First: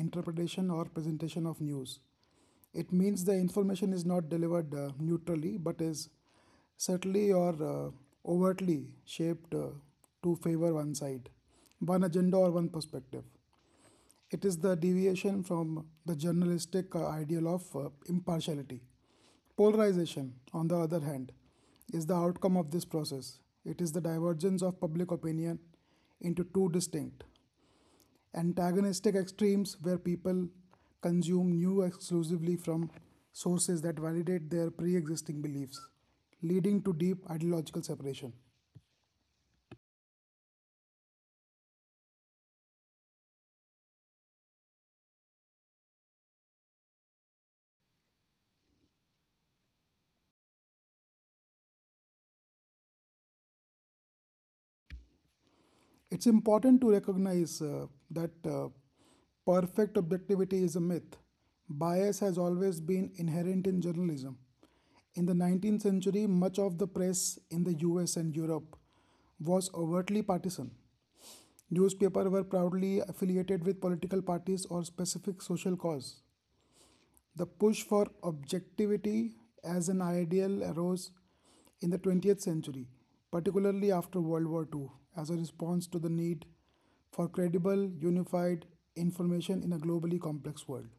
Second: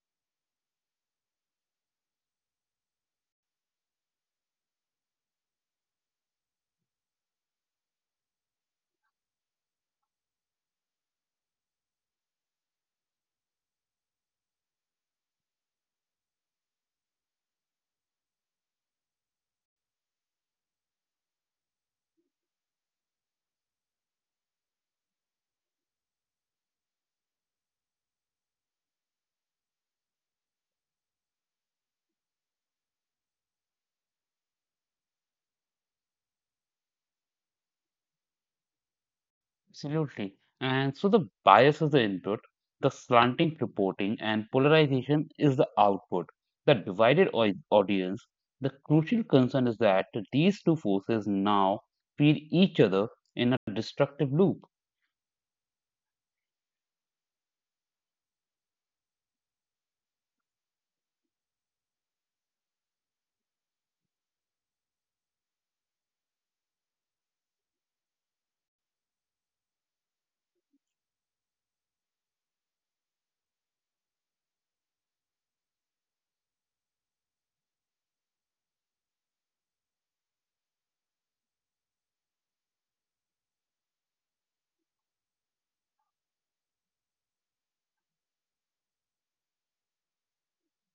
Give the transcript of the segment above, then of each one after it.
interpretation, or presentation of news. It means the information is not delivered neutrally but is subtly or overtly shaped to favor one side, one agenda, or one perspective. It is the deviation from the journalistic ideal of impartiality. Polarization, on the other hand, is the outcome of this process. It is the divergence of public opinion into two distinct, antagonistic extremes where people consume news exclusively from sources that validate their pre existing beliefs, leading to deep ideological separation. Absolutely. And so the bias is the input, the slanting reporting and polarization is the output. The divided audience, the crucial concern is that these two forces now feed each other in a destructive loop. It's important to recognize that perfect objectivity is a myth. Bias has always been inherent in journalism. In the 19th century, much of the press in the US and Europe was overtly partisan. Newspapers were proudly affiliated with political parties or specific social cause. The push for objectivity as an ideal arose in the 20th century, particularly after World War Two, as a response to the need for credible, unified information in a globally complex world.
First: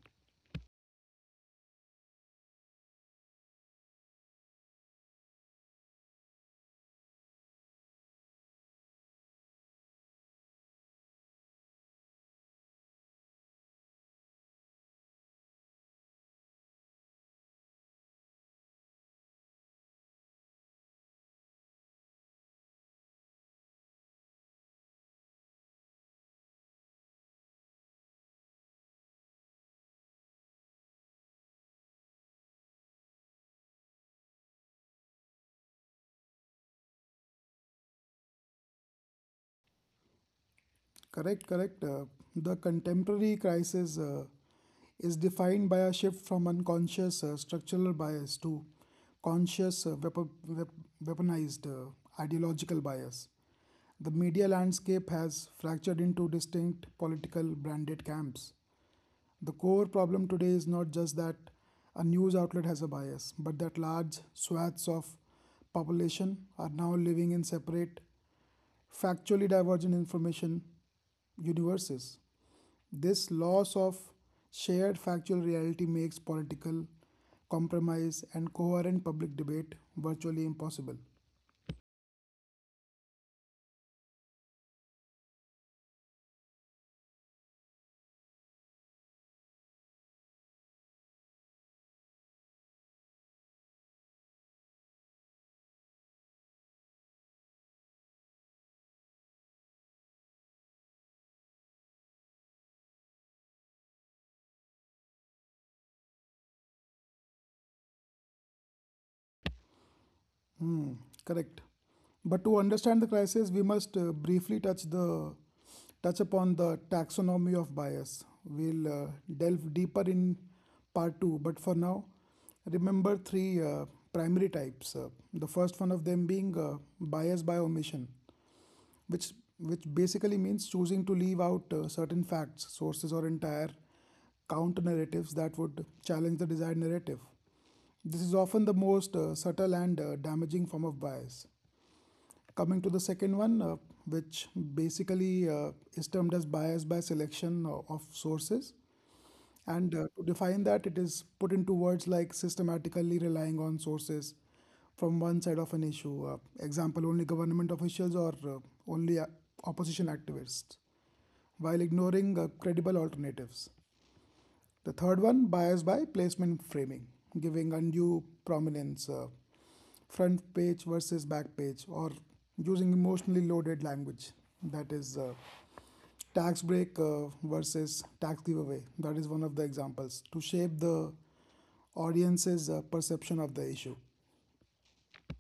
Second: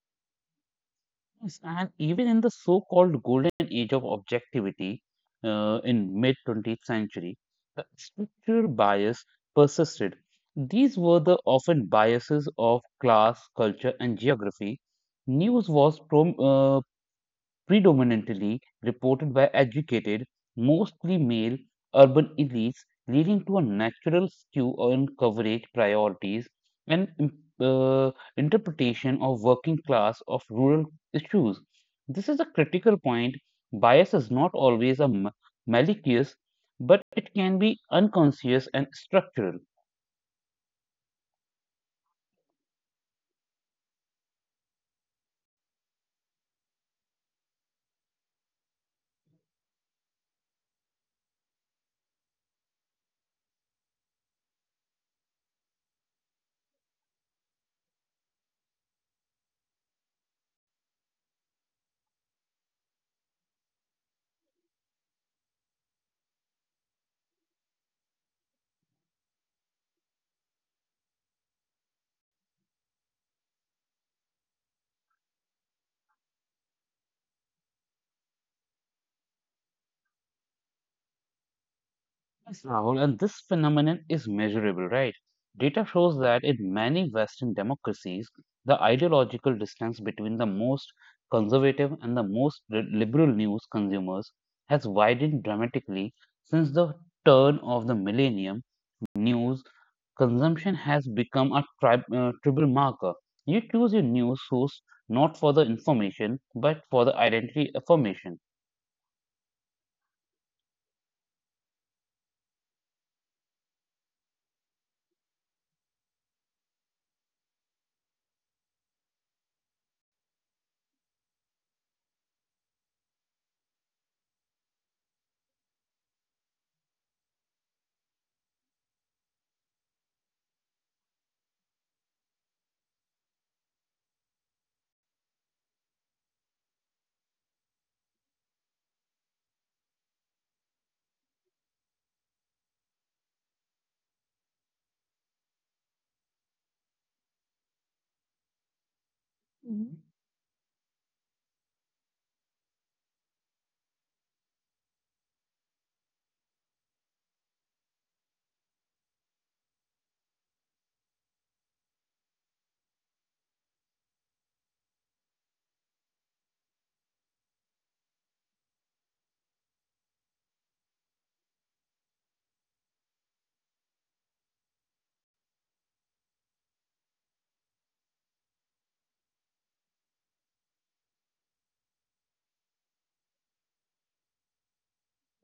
Yes, and even in the so-called golden age of objectivity in mid-20th century, the structural bias persisted. These were the often biases of class, culture, and geography. News was predominantly reported by educated, mostly male urban elites, leading to a natural skew on coverage priorities and uh, interpretation of working class of rural issues. This is a critical point. Bias is not always a malicious, but it can be unconscious and structural. Correct, correct. The contemporary crisis is defined by a shift from unconscious structural bias to conscious weaponized ideological bias. The media landscape has fractured into distinct political branded camps. The core problem today is not just that a news outlet has a bias, but that large swaths of population are now living in separate factually divergent information universes. This loss of shared factual reality makes political compromise and coherent public debate virtually impossible. Yes, Rahul, and this phenomenon is measurable, right? Data shows that in many Western democracies, the ideological distance between the most conservative and the most liberal news consumers has widened dramatically since the turn of the millennium. News consumption has become a tribal marker. You choose your news source not for the information, but for the identity affirmation. Hmm, correct. But to understand the crisis, we must briefly touch upon the taxonomy of bias. We'll delve deeper in part two. But for now, remember three primary types. The first one of them being bias by omission, which which basically means choosing to leave out certain facts, sources, or entire counter narratives that would challenge the desired narrative. This is often the most subtle and damaging form of bias. Coming to the second one, which basically is termed as bias by selection of sources. And to define that, it is put into words like systematically relying on sources from one side of an issue. Example, only government officials or only opposition activists, while ignoring credible alternatives. The third one, bias by placement framing, giving undue prominence, front page versus back page, or using emotionally loaded language. That is tax break versus tax giveaway. That is one of the examples to shape the audience's perception of the issue.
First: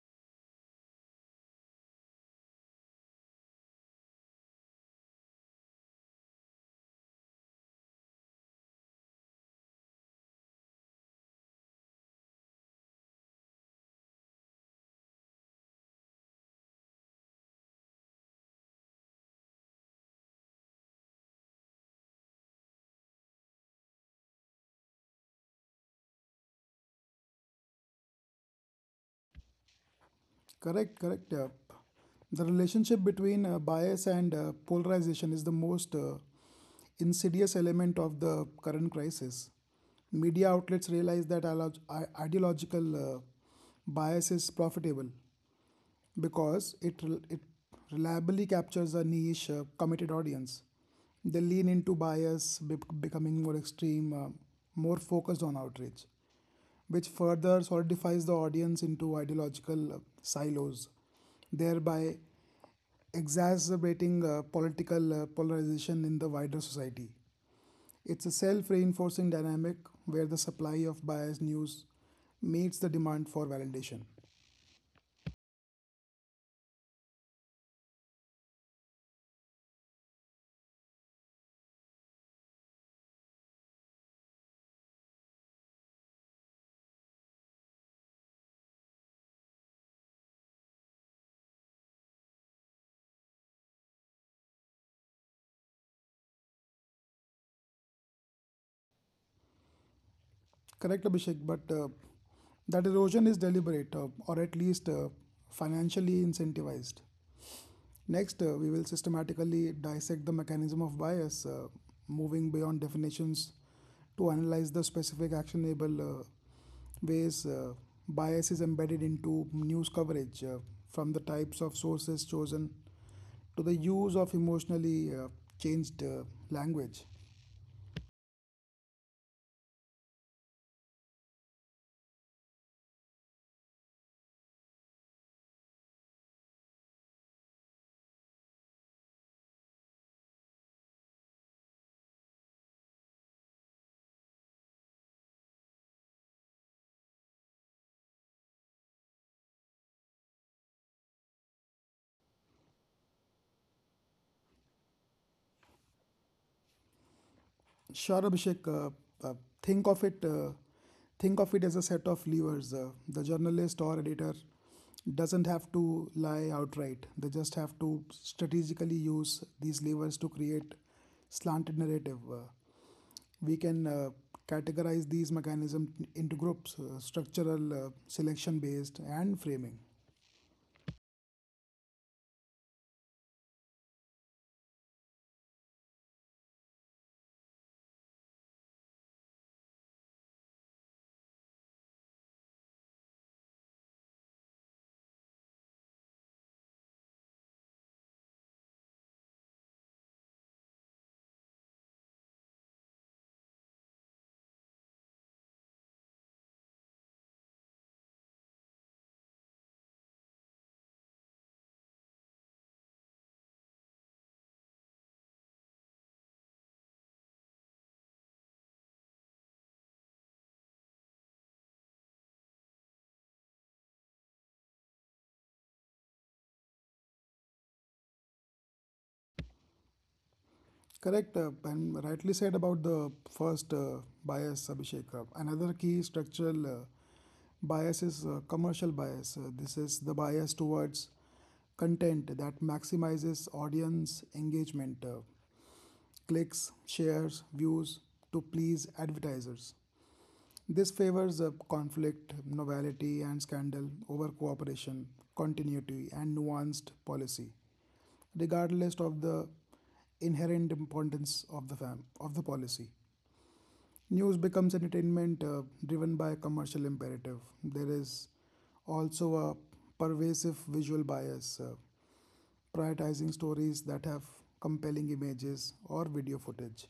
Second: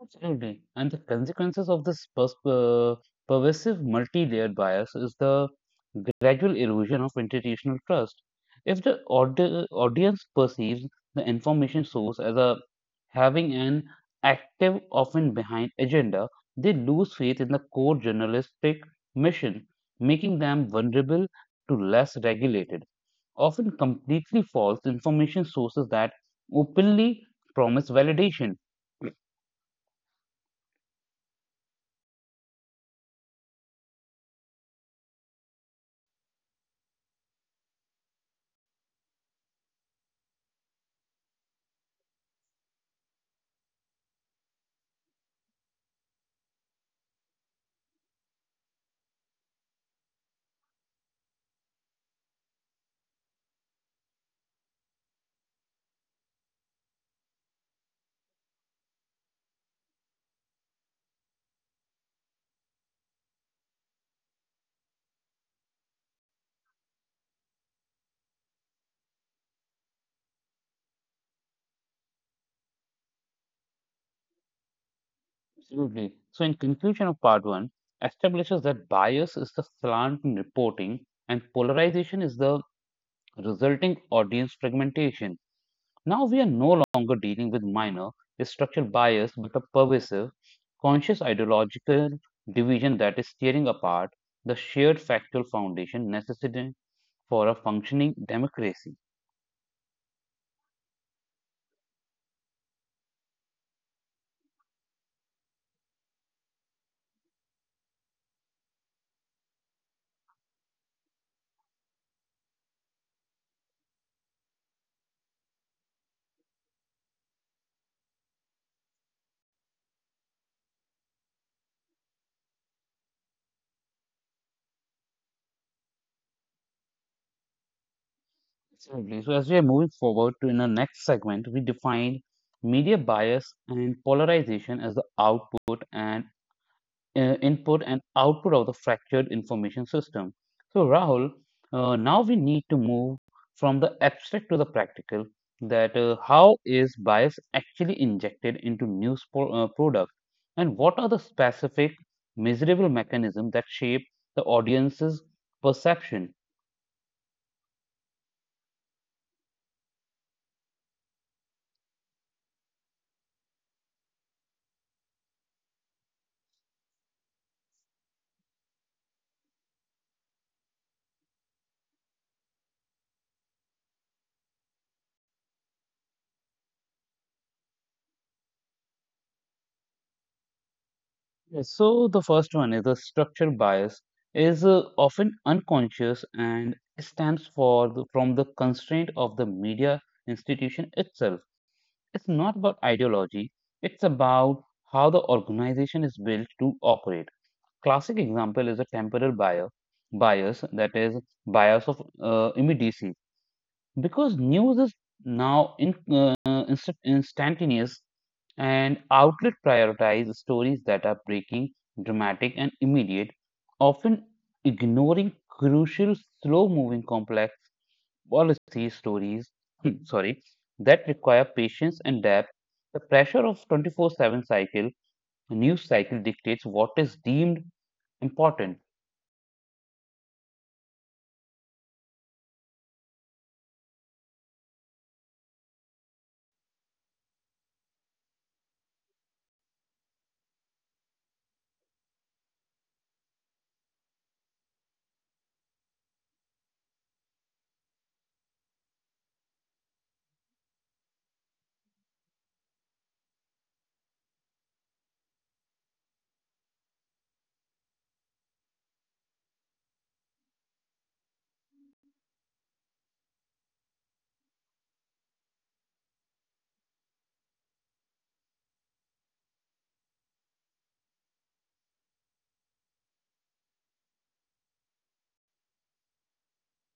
Absolutely. And the consequences of this pervasive multi-layered bias is the gradual erosion of institutional trust. If the audience perceives the information source as a having an active, often behind agenda, they lose faith in the core journalistic mission, making them vulnerable to less regulated, often completely false information sources that openly promise validation. Correct, correct. The relationship between bias and polarization is the most insidious element of the current crisis. Media outlets realize that ideological bias is profitable because it reliably captures a niche, committed audience. They lean into bias, becoming more extreme, more focused on outrage which further solidifies the audience into ideological silos, thereby exacerbating political polarization in the wider society. It's a self reinforcing dynamic where the supply of biased news meets the demand for validation. Absolutely. So, in conclusion of part one, establishes that bias is the slant in reporting and polarization is the resulting audience fragmentation. Now, we are no longer dealing with minor structural bias but a pervasive, conscious ideological division that is tearing apart the shared factual foundation necessary for a functioning democracy. Correct, Abhishek, but that erosion is deliberate or at least financially incentivized. Next, we will systematically dissect the mechanism of bias, moving beyond definitions to analyze the specific actionable ways bias is embedded into news coverage, from the types of sources chosen to the use of emotionally changed language. Absolutely. So, as we are moving forward to in our next segment, we define media bias and polarization as the output and input and output of the fractured information system. So, Rahul, now we need to move from the abstract to the practical. That how is bias actually injected into news product, and what are the specific measurable mechanisms that shape the audience's perception? Sure, Abhishek. Uh, think of it. Uh, think of it as a set of levers. The journalist or editor doesn't have to lie outright. They just have to strategically use these levers to create slanted narrative. We can categorize these mechanisms into groups: structural, selection-based, and framing. Yes, so the first one is the structure bias is often unconscious and stands for the, from the constraint of the media institution itself. It's not about ideology, it's about how the organization is built to operate. Classic example is a temporal bias, bias that is bias of immediacy because news is now instantaneous and outlet prioritize stories that are breaking, dramatic, and immediate, often ignoring crucial, slow moving, complex policy stories. Sorry, that require patience and depth. The pressure of news cycle dictates what is deemed important. Correct, and rightly said about the first bias, Abhishek. Another key structural bias is commercial bias. This is the bias towards content that maximizes audience engagement, clicks, shares, views to please advertisers. This favors a conflict, novelty, and scandal over cooperation, continuity, and nuanced policy, regardless of the inherent importance of the of the policy. News becomes entertainment driven by commercial imperative. There is also a pervasive visual bias, prioritizing stories that have compelling images or video footage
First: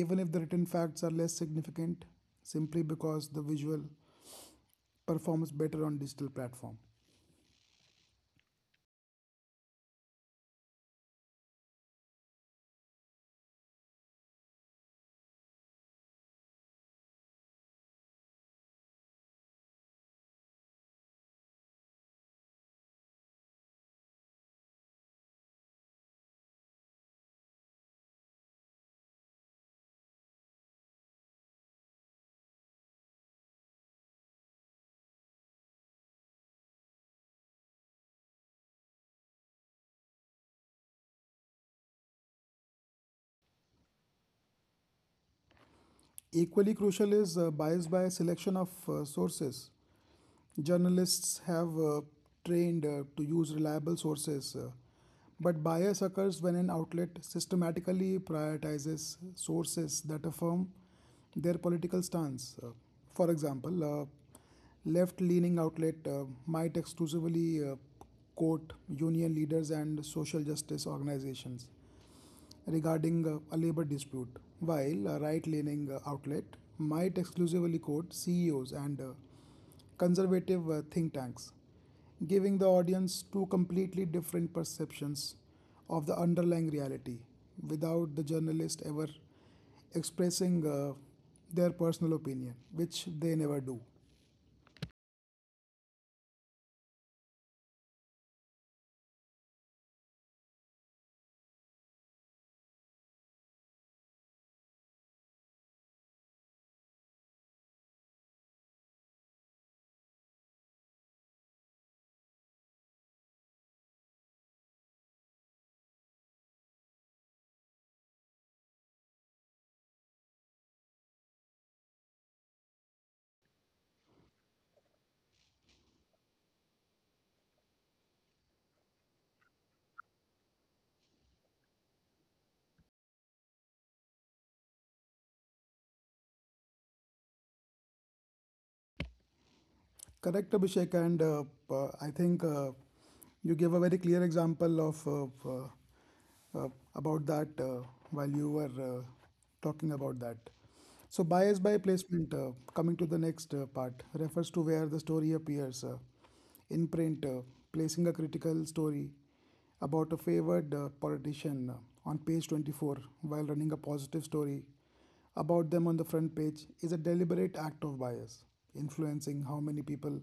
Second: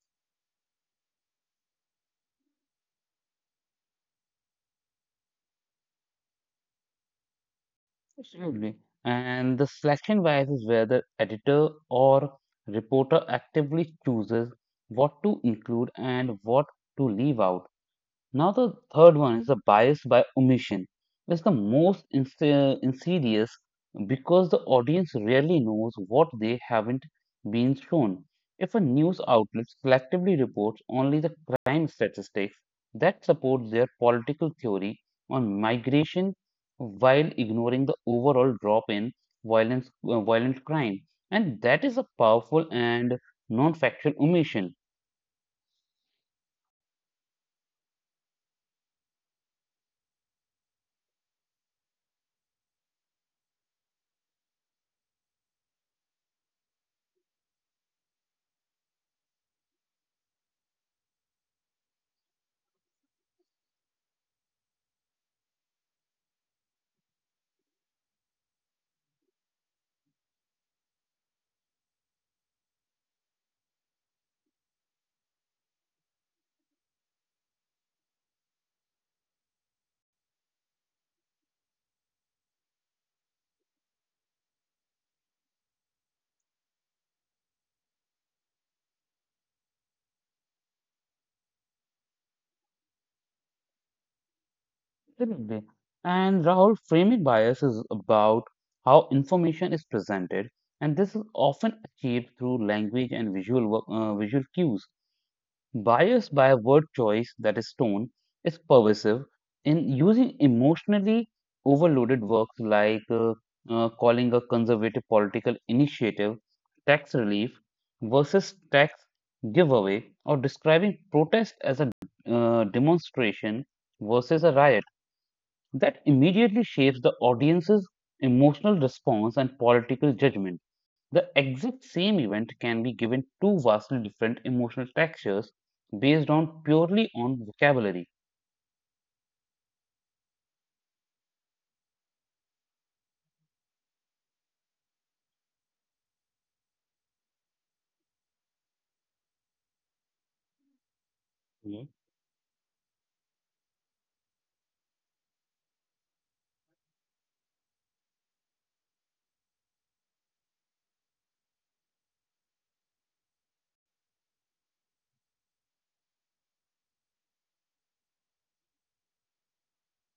even if the written facts are less significant, simply because the visual performs better on digital platform. Absolutely. And the selection bias is where the editor or reporter actively chooses what to include and what to leave out. Now, the third one is the bias by omission. It's the most insidious because the audience rarely knows what they haven't been shown. If a news outlet selectively reports only the crime statistics that support their political theory on migration while ignoring the overall drop in violent crime, and that is a powerful and non factual omission. Equally crucial is bias by selection of sources. Journalists have trained to use reliable sources, but bias occurs when an outlet systematically prioritizes sources that affirm their political stance. For example, left-leaning outlet might exclusively quote union leaders and social justice organizations regarding a labor dispute, while a right leaning outlet might exclusively quote CEOs and conservative think tanks, giving the audience two completely different perceptions of the underlying reality without the journalist ever expressing their personal opinion, which they never do. Definitely. And Rahul, framing bias is about how information is presented, and this is often achieved through language and visual cues. Bias by a word choice that is tone is pervasive in using emotionally overloaded works like calling a conservative political initiative tax relief versus tax giveaway, or describing protest as a demonstration versus a riot that immediately shapes the audience's emotional response and political judgment. The exact same event can be given two vastly different emotional textures based on purely on vocabulary. Correct, Abhishek. And I think you gave a very clear example of uh, about that while you were talking about that. So, bias by Mhm. placement, coming to the next part, refers to where the story appears in print, placing a critical story about a favored politician on page 24 while running a positive story about them on the front page is a deliberate act of bias, influencing how many people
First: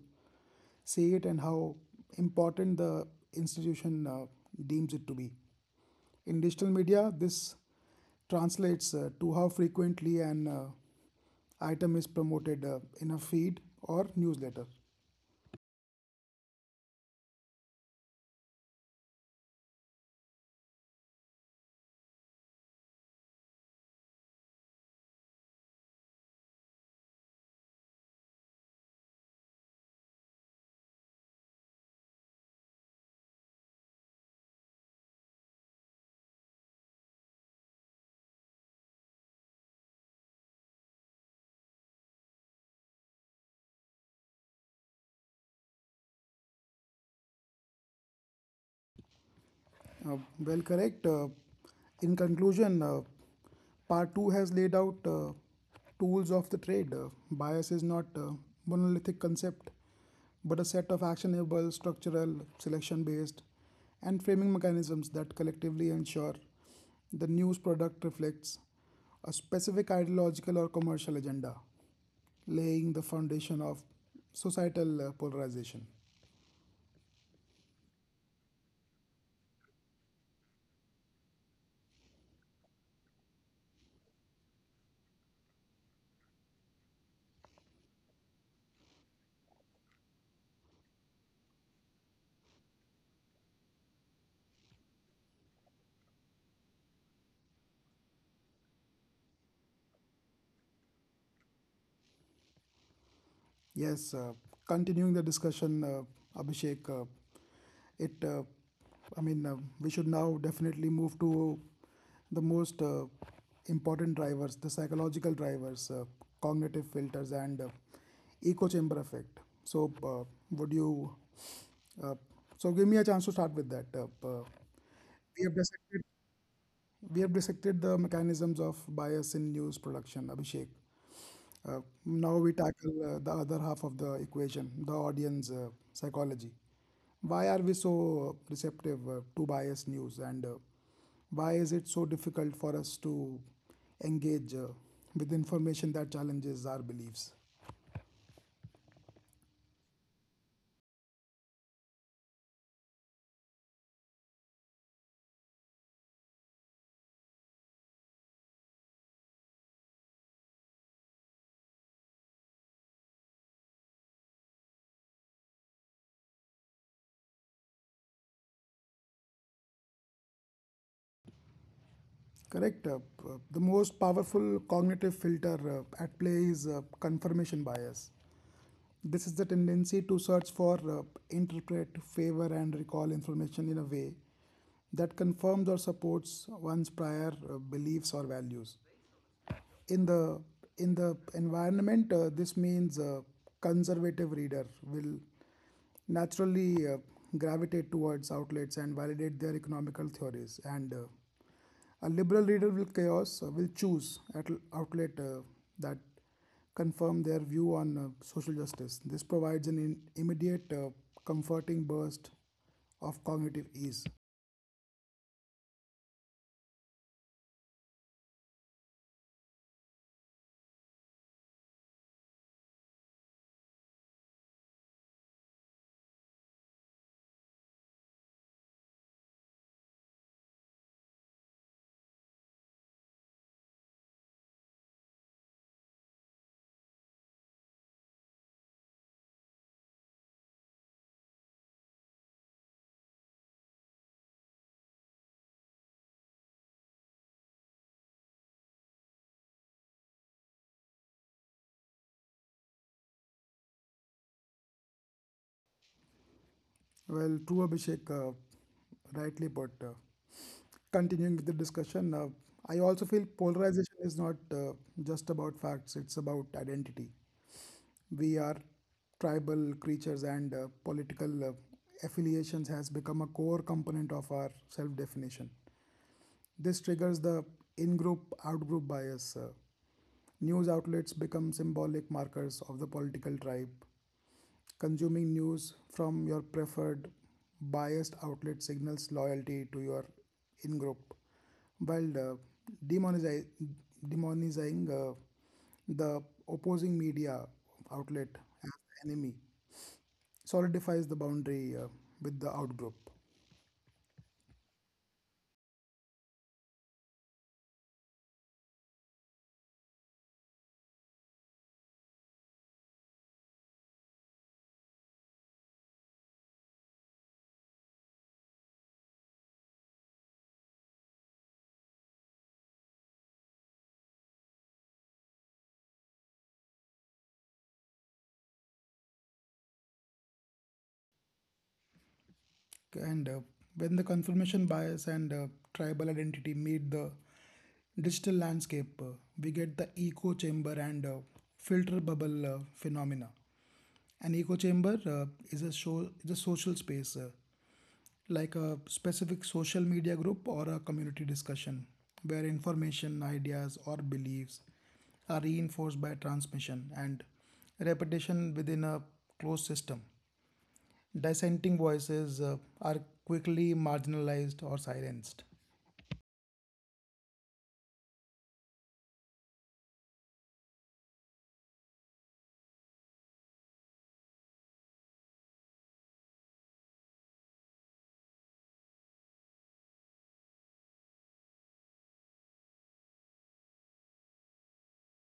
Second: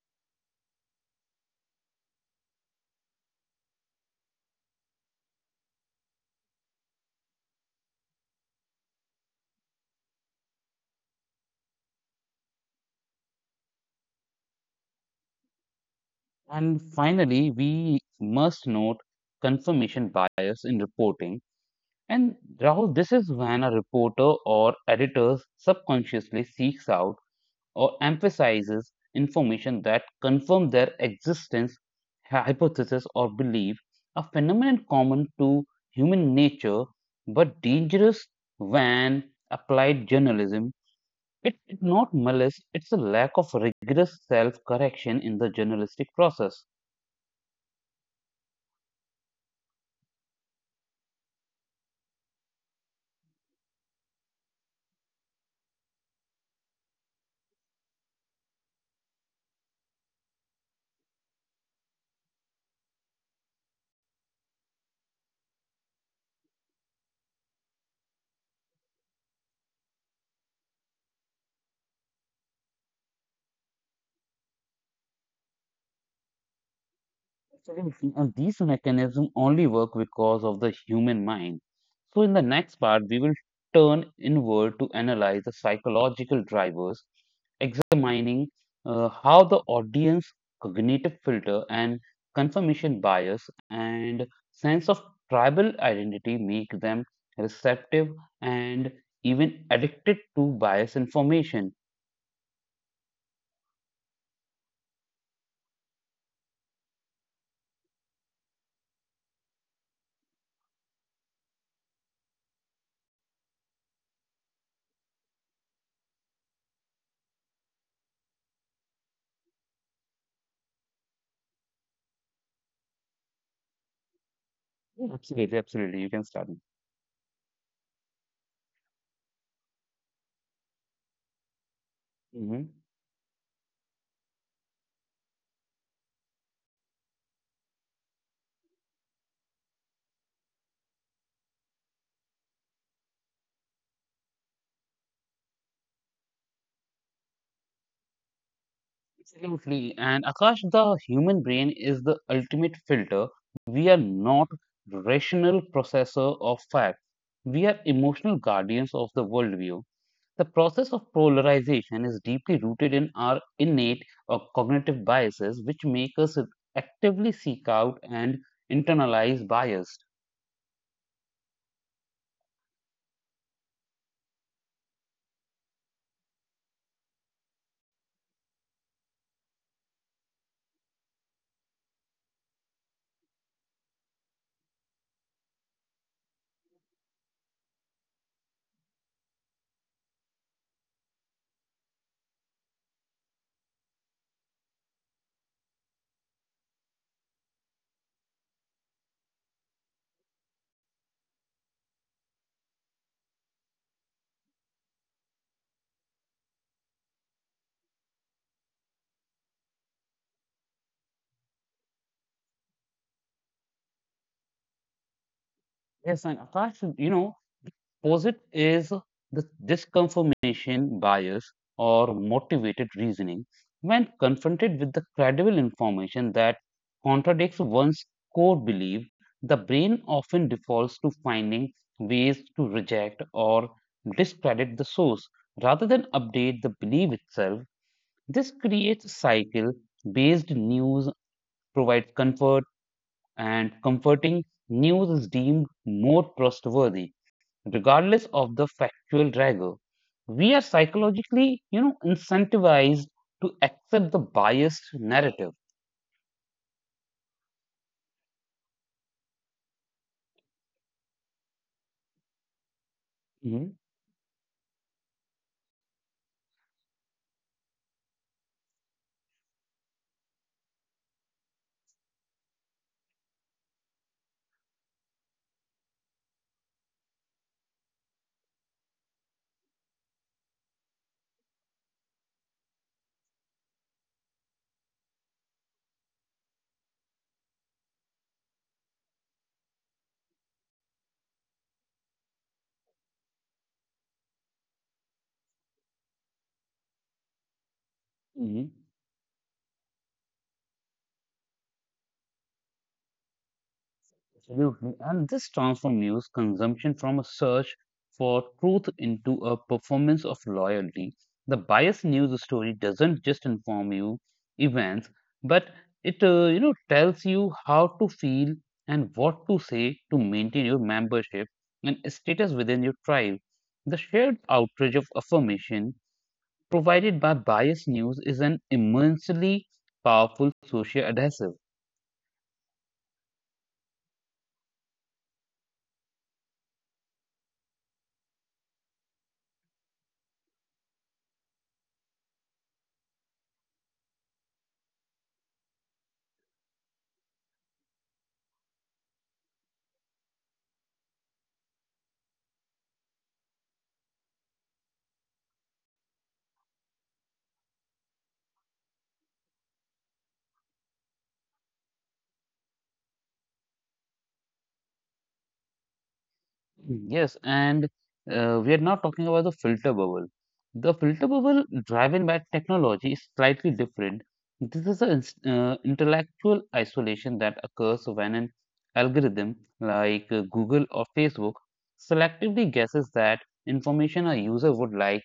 see it and how important the institution deems it to be. In digital media, this translates to how frequently an item is promoted in a feed or newsletter. And finally, we must note confirmation bias in reporting. And Rahul, this is when a reporter or editor subconsciously seeks out or emphasizes information that confirms their existence, hypothesis, or belief, a phenomenon common to human nature but dangerous when applied journalism. It's not malice, it's a lack of rigorous self correction in the journalistic process. Well, correct. In conclusion, part two has laid out tools of the trade. Bias is not a monolithic concept, but a set of actionable, structural, selection based, and framing mechanisms that collectively ensure the news product reflects a specific ideological or commercial agenda, laying the foundation of societal polarization. Absolutely. And these mechanisms only work because of the human mind. So, in the next part, we will turn inward to analyze the psychological drivers, examining how the audience cognitive filter and confirmation bias and sense of tribal identity make them receptive and even addicted to bias information. Yes, continuing the discussion, Abhishek, it, uh, I mean, we should now definitely move to the most important drivers, the psychological drivers, cognitive filters, and echo chamber effect. So, would you? Uh, so, give me a chance to start with that. We Absolutely, have absolutely. dissected You can start. we have dissected the mechanisms of bias in news production, Abhishek. Uh, Now we Hmm. tackle the other half of the equation, the audience psychology. Why are we so receptive to biased news and why is it so difficult for us to engage with information that challenges our beliefs? Absolutely. And Akash, the human brain is the ultimate filter. We are not rational processor of fact. We are emotional guardians of the worldview. The process of polarization is deeply rooted in our innate or cognitive biases, which make us actively seek out and internalize bias. Correct. The most powerful cognitive filter at play is confirmation bias. This is the tendency to search for, interpret, favor, and recall information in a way that confirms or supports one's prior beliefs or values. In the in the environment, this means a conservative reader will naturally gravitate towards outlets and validate their economical theories and a liberal reader will chaos will choose at outlet that confirm their view on social justice. This provides an immediate, comforting burst of cognitive ease. Yes, and Akash, opposite is the disconfirmation bias or motivated reasoning. When confronted with the credible information that contradicts one's core belief, the brain often defaults to finding ways to reject or discredit the source rather than update the belief itself. This creates a cycle based news provides comfort and comforting news is deemed more trustworthy regardless of the factual rigor. We are psychologically, incentivized to accept the biased narrative. Well, true Abhishek, rightly put. Continuing with the discussion, I also feel Mhm, polarization is not just about facts; it's about identity. We are tribal creatures and political affiliations has become a core component of our self-definition. This triggers the in-group, out-group bias. News outlets become symbolic markers of the political tribe. Consuming news from your preferred biased outlet signals loyalty to your in-group, while demonizi- demonizing the opposing media outlet mhm. as the enemy solidifies the boundary with the outgroup. Absolutely. And this transforms consumption from a search for truth into a performance of loyalty. The biased news story doesn't just inform you events, but it tells you how to feel and what to say to maintain your membership and status within your tribe. The shared outrage of affirmation provided by biased news is an immensely powerful social adhesive. And when the confirmation bias and tribal identity meet the digital landscape, we get the echo chamber and filter bubble phenomena. An echo chamber is a social space like a specific social media group or a community discussion where information, ideas, or beliefs are reinforced by transmission and repetition within a closed system. Dissenting voices are quickly marginalized or silenced. Mm, yes, and we are now talking about the filter bubble. The filter bubble driven by technology is slightly different. This is an intellectual isolation that occurs when an algorithm like Google or Facebook selectively guesses that information a user would like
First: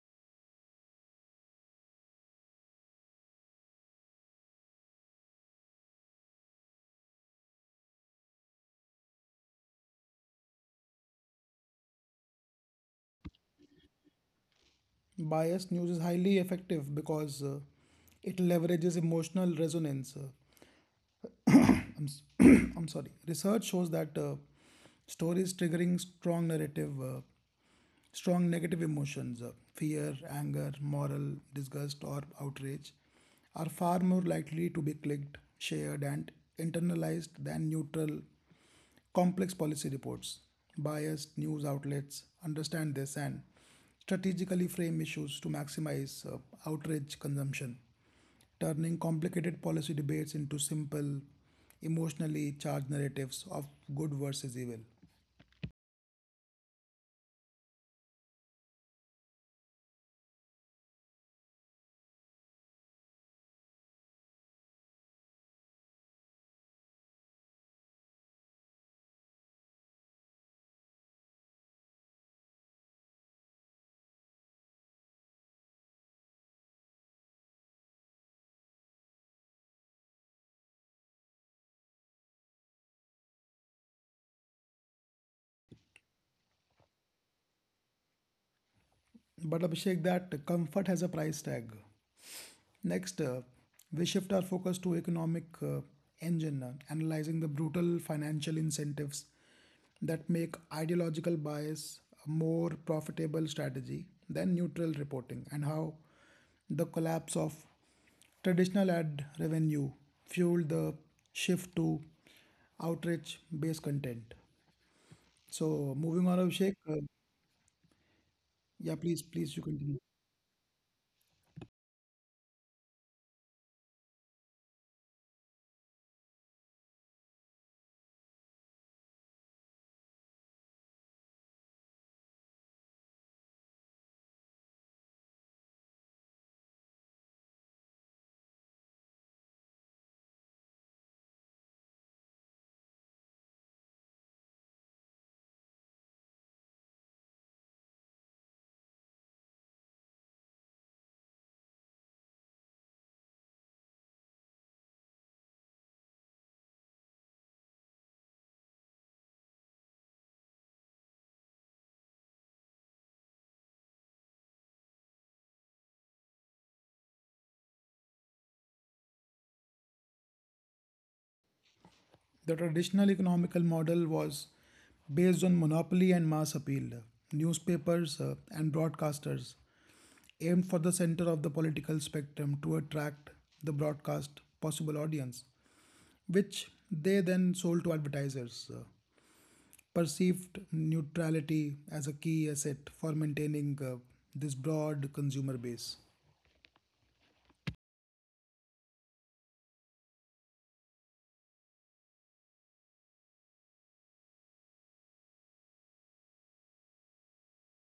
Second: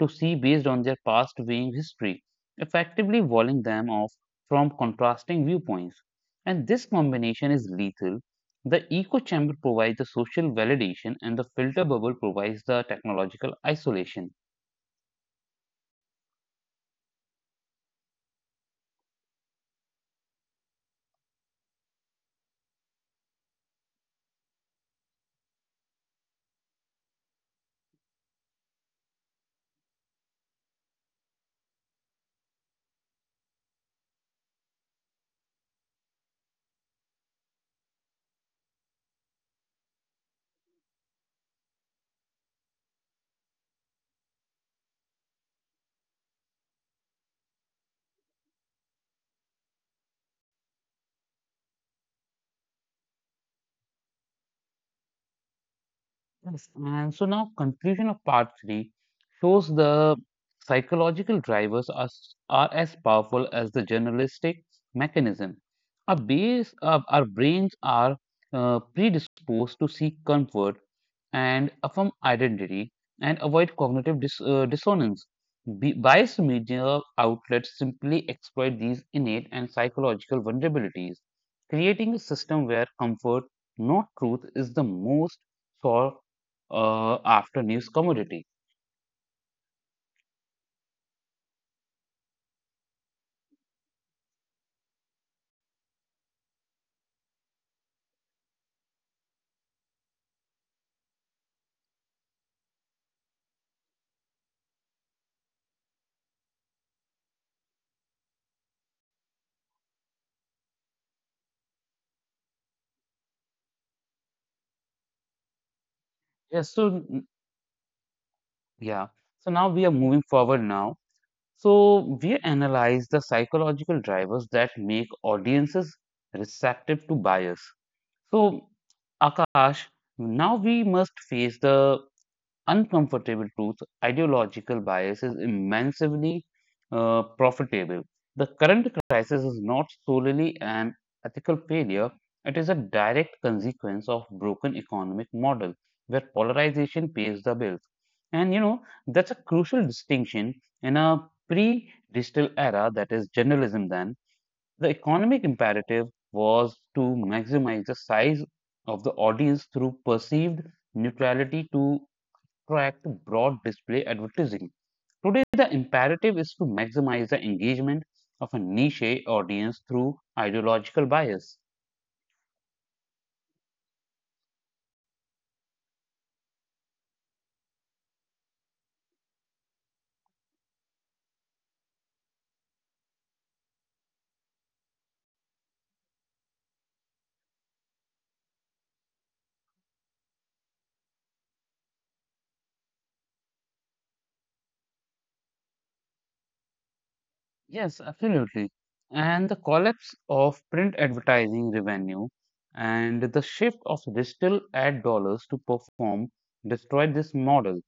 to see based on their past viewing history, effectively walling them off from contrasting viewpoints. And this combination is lethal. The echo chamber provides the social validation, and the filter bubble provides the technological isolation. Biased news is highly effective because it leverages emotional resonance. I'm, s- I'm sorry. Research shows that stories triggering strong narrative Strong negative emotions, fear, anger, moral disgust, or outrage, are far more likely to be clicked, shared, and internalized than neutral, complex policy reports. Biased news outlets understand this and strategically frame issues to maximize outrage consumption, turning complicated policy debates into simple, emotionally charged narratives of good versus evil. Yes, and so now conclusion of part three shows the psychological drivers are as powerful as the journalistic mechanism. Our brains are predisposed to seek comfort and affirm identity and avoid dissonance. Biased media outlets simply exploit these innate and psychological vulnerabilities, creating a system where comfort, not truth, is the most after news commodity. But Abhishek, that comfort has a price tag. Next, we shift our focus to economic engine, analyzing the brutal financial incentives that make ideological bias a more profitable strategy than neutral reporting, and how the collapse of traditional ad revenue fueled the shift to outreach based content. So, moving on, Yes, Abhishek, so n- yeah, yeah, please, so please, now you we are continue. moving forward now. So we analyze the psychological drivers that make audiences receptive to bias. So Akash, now we must face the uncomfortable truth, ideological bias is immensely profitable. The current crisis is not solely an ethical failure, it is a direct consequence of broken economic model where polarization pays the bills. And that's a crucial distinction in a pre-digital era that is journalism then. The economic imperative was to maximize the size of the audience through perceived neutrality to attract broad display advertising. Today, the imperative is to maximize the engagement of a niche audience through ideological bias. The traditional economical model was based on monopoly and mass appeal. Newspapers and broadcasters aimed for the center of the political spectrum to attract the broadcast possible audience, which they then sold to advertisers. Perceived neutrality as a key asset for maintaining this broad consumer base. Yes, absolutely. And the collapse of print advertising revenue and the shift of digital ad dollars to perform destroyed this model.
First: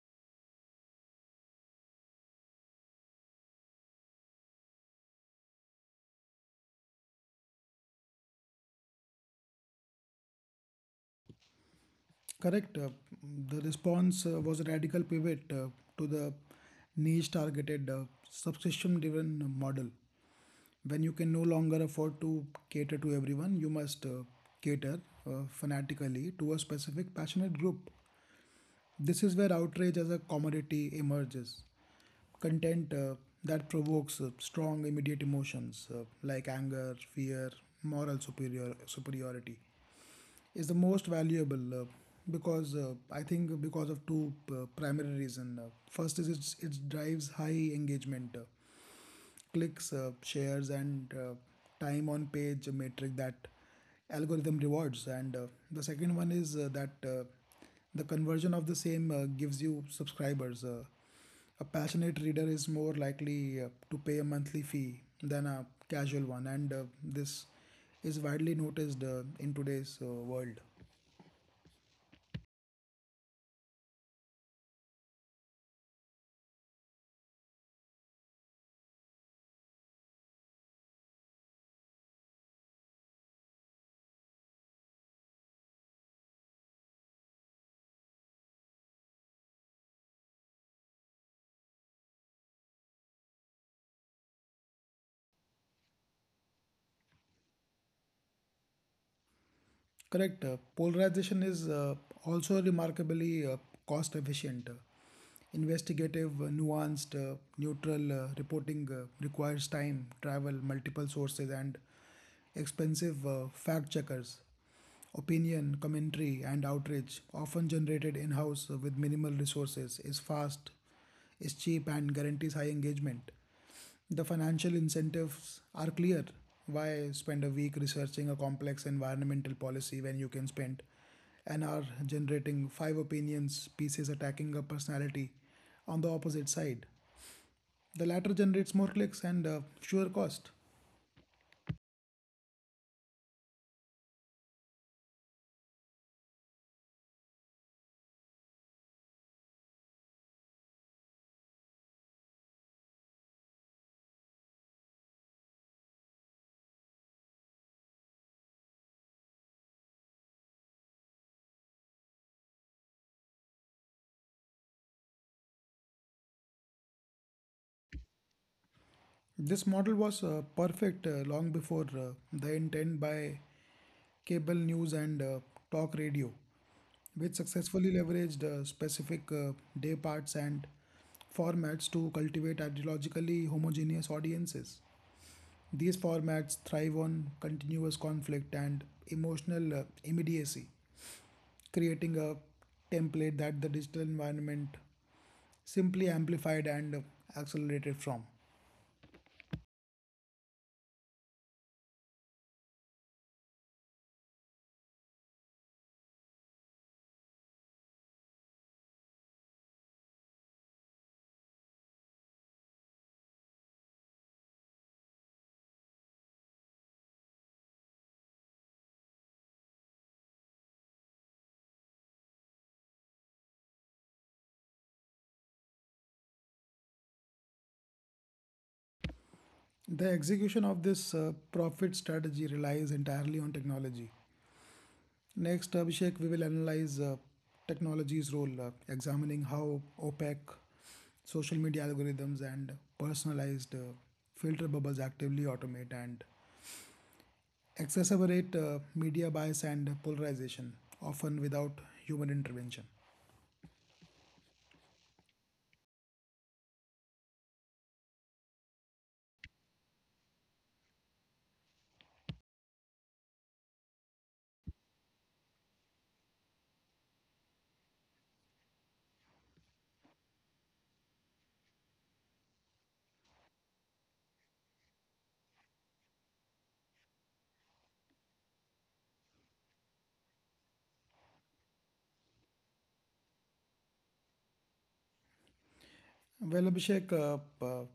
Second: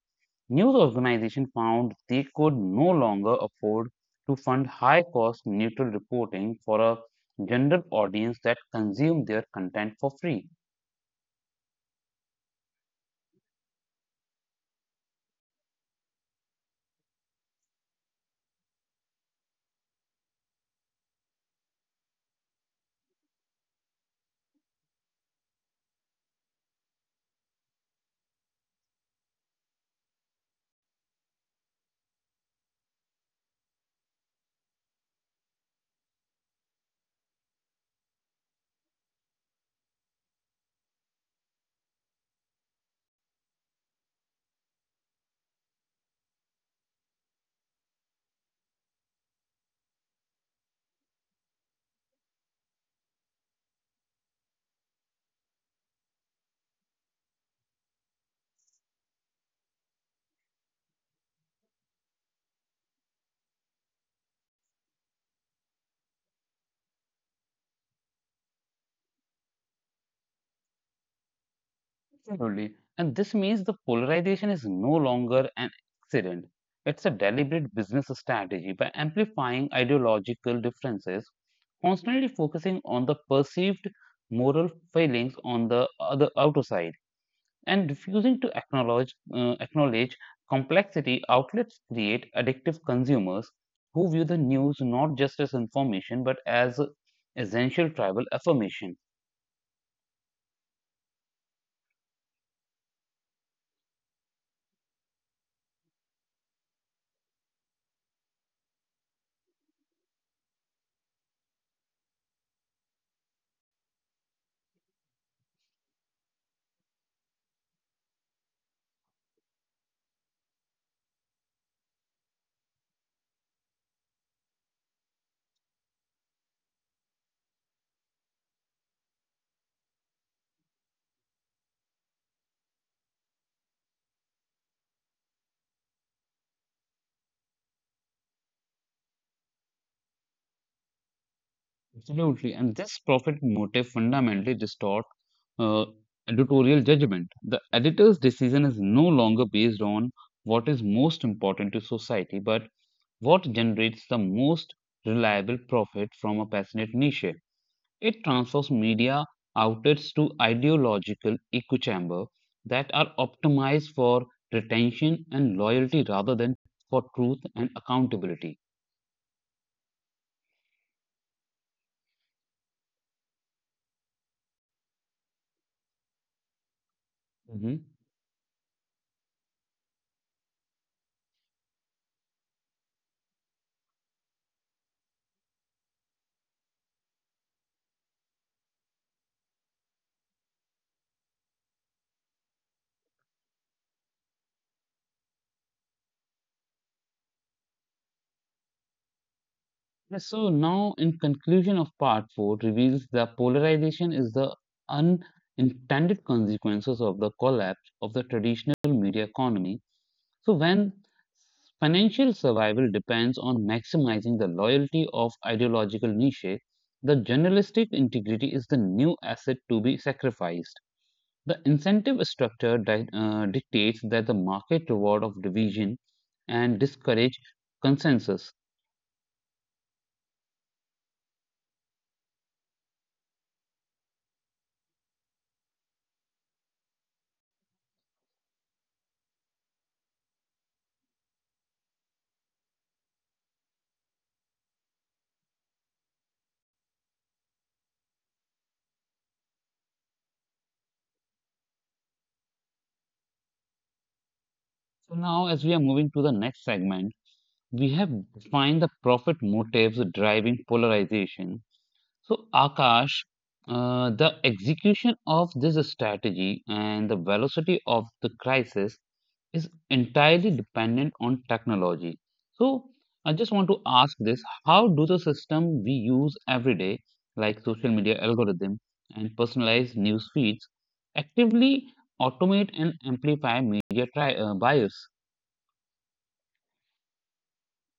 News organizations found they could no longer afford to fund high cost neutral reporting for a general audience that consumed their content for free. Correct. The response was a radical pivot to the niche targeted subscription driven model. When you can no longer afford to cater to everyone, you must cater fanatically to a specific passionate group. This is where outrage as a commodity emerges. Content that provokes strong immediate emotions like anger, fear, moral superiority is the most valuable because I think because of two primary reason. First it drives high engagement, clicks, shares, and time on page metric that algorithm rewards. And the second one is that the conversion of the same gives you subscribers. A passionate reader is more likely to pay a monthly fee than a casual one, and this is widely noticed in today's world. Absolutely. And this means the polarization is no longer an accident. It's a deliberate business strategy by amplifying ideological differences, constantly focusing on the perceived moral failings on the other outer side, and refusing to acknowledge complexity. Outlets create addictive consumers who view the news not just as information but as essential tribal affirmation. Correct. Polarization is also remarkably cost efficient. Investigative, nuanced, neutral reporting requires time, travel, multiple sources, and expensive fact checkers. Opinion, commentary, and outrage, often generated in house with minimal resources, is fast, is cheap, and guarantees high engagement. The financial incentives are clear. Why spend a week researching a complex environmental policy when you can spend an hour generating five opinions pieces attacking a personality on the opposite side? The latter generates more clicks and sure cost. Absolutely. And this profit motive fundamentally distort uh, editorial judgment. The editor's decision is no longer based on what is most important to society, but what generates the most reliable profit from a passionate niche. It transfers media outlets to ideological echo chamber that are optimized for retention and loyalty rather than for truth and accountability. This model was perfect long before the intent by cable news and talk radio, which Mm-hmm. successfully leveraged specific day parts and formats to cultivate ideologically homogeneous audiences. These formats thrive on continuous conflict and emotional immediacy, creating a template that the digital environment simply amplified and accelerated from. Yes, so now, in conclusion of part four, reveals that polarization is the unintended consequences of the collapse of the traditional media economy. So when financial survival depends on maximizing the loyalty of ideological niche, the journalistic integrity is the new asset to be sacrificed. The incentive structure dictates that the market reward of division and discourage consensus. The execution of this profit strategy relies entirely on technology. Next, Abhishek, we will analyze technology's role, examining how opaque social media algorithms and personalized filter bubbles actively automate and exacerbate media bias and polarization, often without human intervention. So now, as we are moving to the next segment, we have defined the profit motives driving polarization. So, Akash, the execution of this strategy and the velocity of the crisis is entirely dependent on technology. So, I just want to ask this: how do the system we use every day, like social media algorithm and personalized news feeds, actively automate and amplify media bias? Well, Abhishek, uh,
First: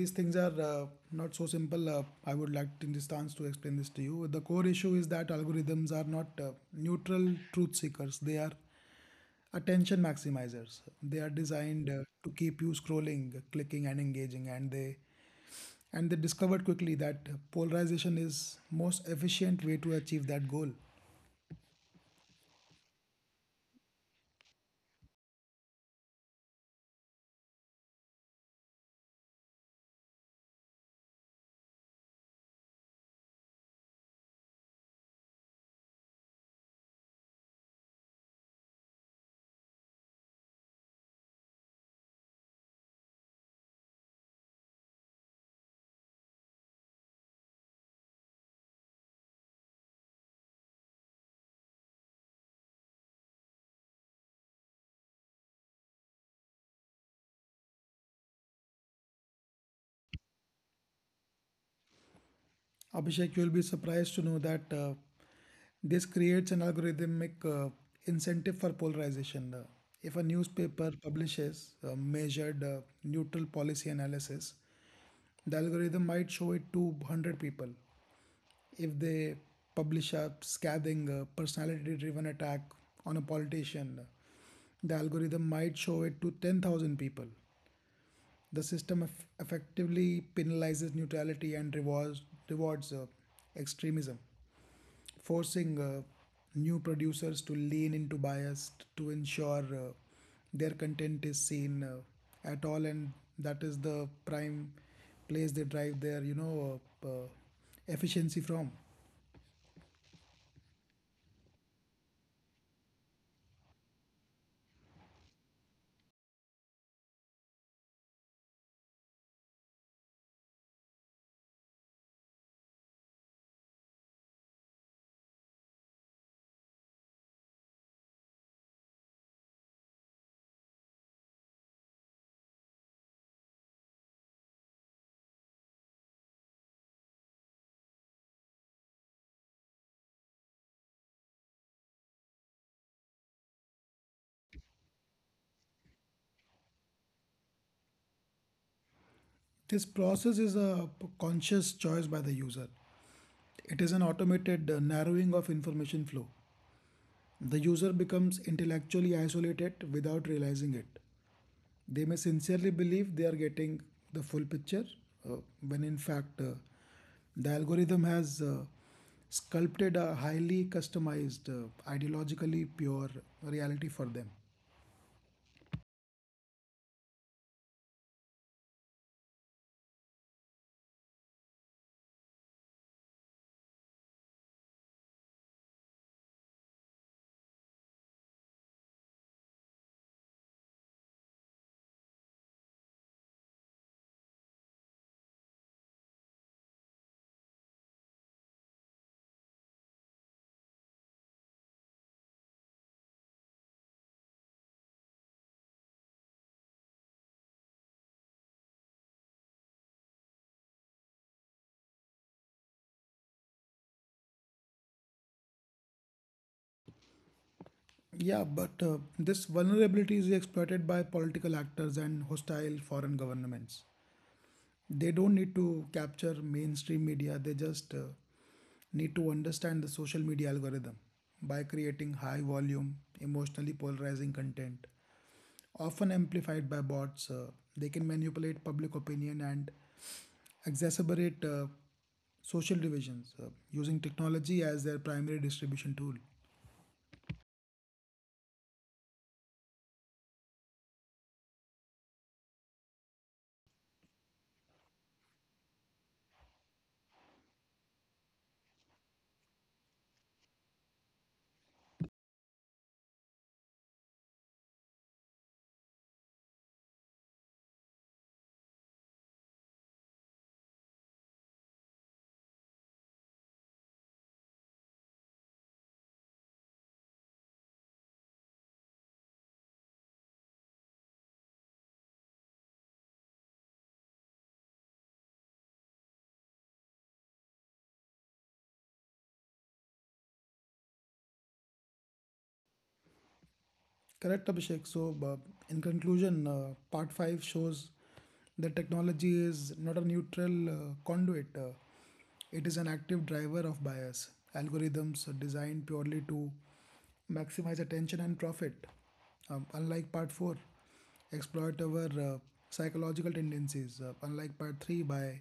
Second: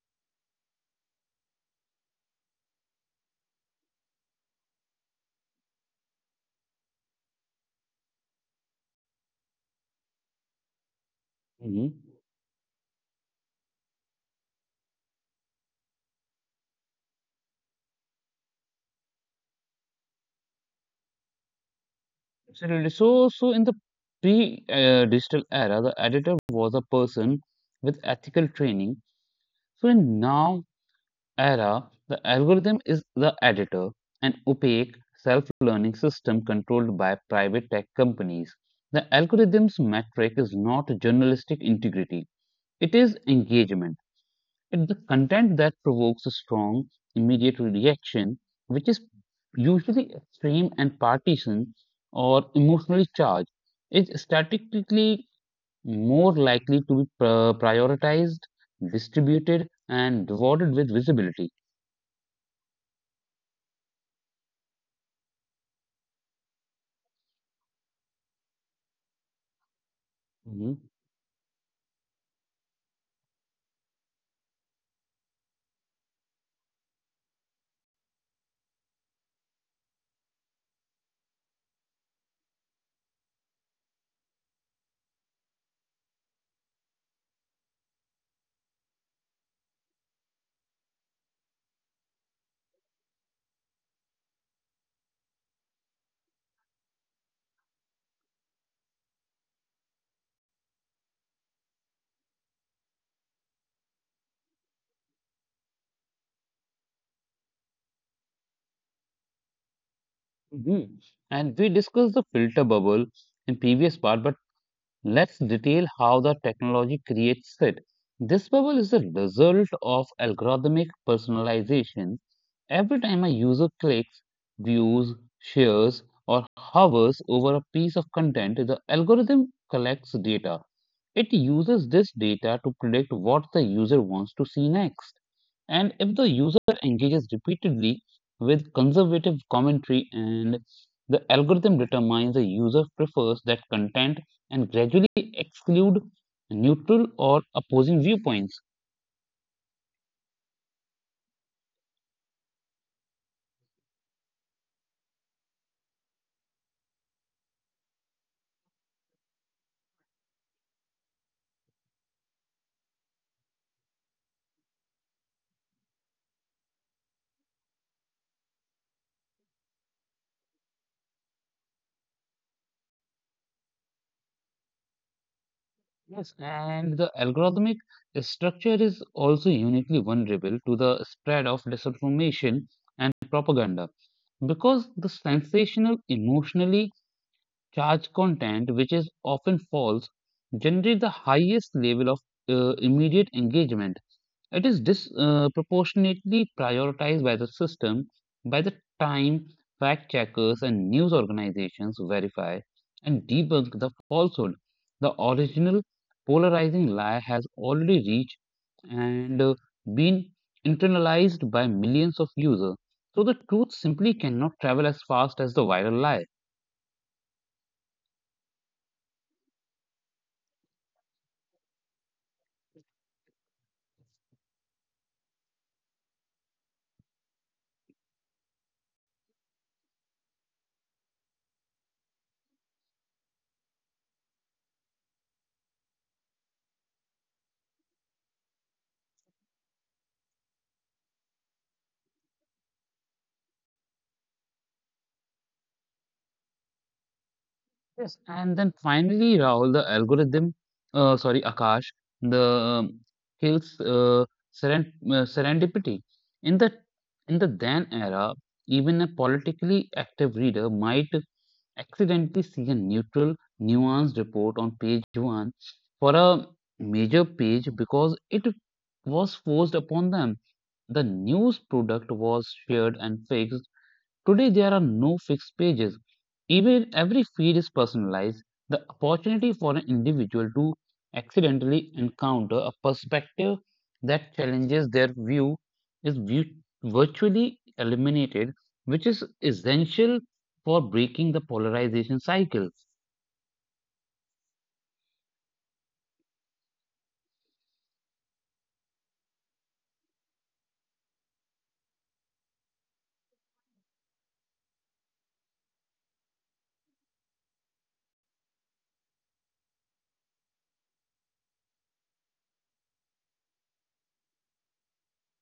these things are not so simple. I would like in this chance to explain this to you. The core issue is that algorithms are not neutral truth seekers, they are attention maximizers. They are designed Mhm. To keep you scrolling, clicking, and engaging, and they discovered quickly that polarization is most efficient way to achieve that goal. Absolutely. So in the pre-digital era, the editor was a person with ethical training. So in now era, the algorithm is the editor, an opaque self-learning system controlled by private tech companies. The algorithm's metric is not journalistic integrity; it is engagement. It's the content that provokes a strong, immediate reaction, which is usually extreme and partisan or emotionally charged, is statistically more likely to be prioritized, distributed, and rewarded with visibility. Abhishek, you'll be surprised to know that this creates an algorithmic incentive for polarization. If a Mhm. newspaper publishes a measured neutral policy analysis, the algorithm might show it to 100 people. If they publish a scathing personality driven attack on a politician, the algorithm might show it to 10,000 people. The system effectively penalizes neutrality and rewards extremism, forcing new producers to lean into bias to ensure their content is seen at all, and that is the prime place they drive their efficiency from. Mhm. And we discussed the filter bubble in previous part, but let's detail how the technology creates it. This bubble is a result of algorithmic personalization. Every time a user clicks, views, shares, or hovers over a piece of content, the algorithm collects data. It uses this data to predict what the user wants to see next. And if the user engages repeatedly with conservative commentary and the algorithm determines the user prefers that content and gradually exclude neutral or opposing viewpoints. This process is a conscious choice by the user. It is an automated narrowing of information flow. The user becomes intellectually isolated without realizing it. They may sincerely believe they are getting the full picture, uh, when in fact, the algorithm has sculpted a highly customized, ideologically pure reality for them. Yes, and the algorithmic structure is also uniquely vulnerable to the spread of disinformation and propaganda because the sensational, emotionally charged content, which is often false, generates the highest level of immediate engagement. It is disproportionately prioritized by the system. By the time fact checkers and news organizations verify and debunk the falsehood, the original polarizing lie has already reached and been internalized by millions of users. So the truth simply cannot travel as fast as the viral lie. Yeah, but this vulnerability is exploited by political actors and hostile foreign governments. They don't need to capture mainstream media, they just need to understand the social media algorithm. By creating high volume, emotionally polarizing content, often amplified by bots, they can manipulate public opinion and exacerbate social divisions using technology as their primary distribution tool. Yes, and then finally, Rahul, the algorithm, sorry, Akash, the kills serendipity. In the in the then era, even a politically active reader might accidentally see a neutral, nuanced report on page one for a major page because it was forced upon them. The news product was shared and fixed. Today, there are no fixed pages. Even every feed is personalized. The opportunity for an individual to accidentally encounter a perspective that challenges their view is virtually eliminated, which is essential for breaking the polarization cycle. Correct, Abhishek. So, in conclusion, part 5 shows that technology is not a neutral conduit, it is an active driver of bias. Algorithms are designed purely to maximize attention and profit. Unlike part 4, exploit our psychological tendencies. Unlike part 3, by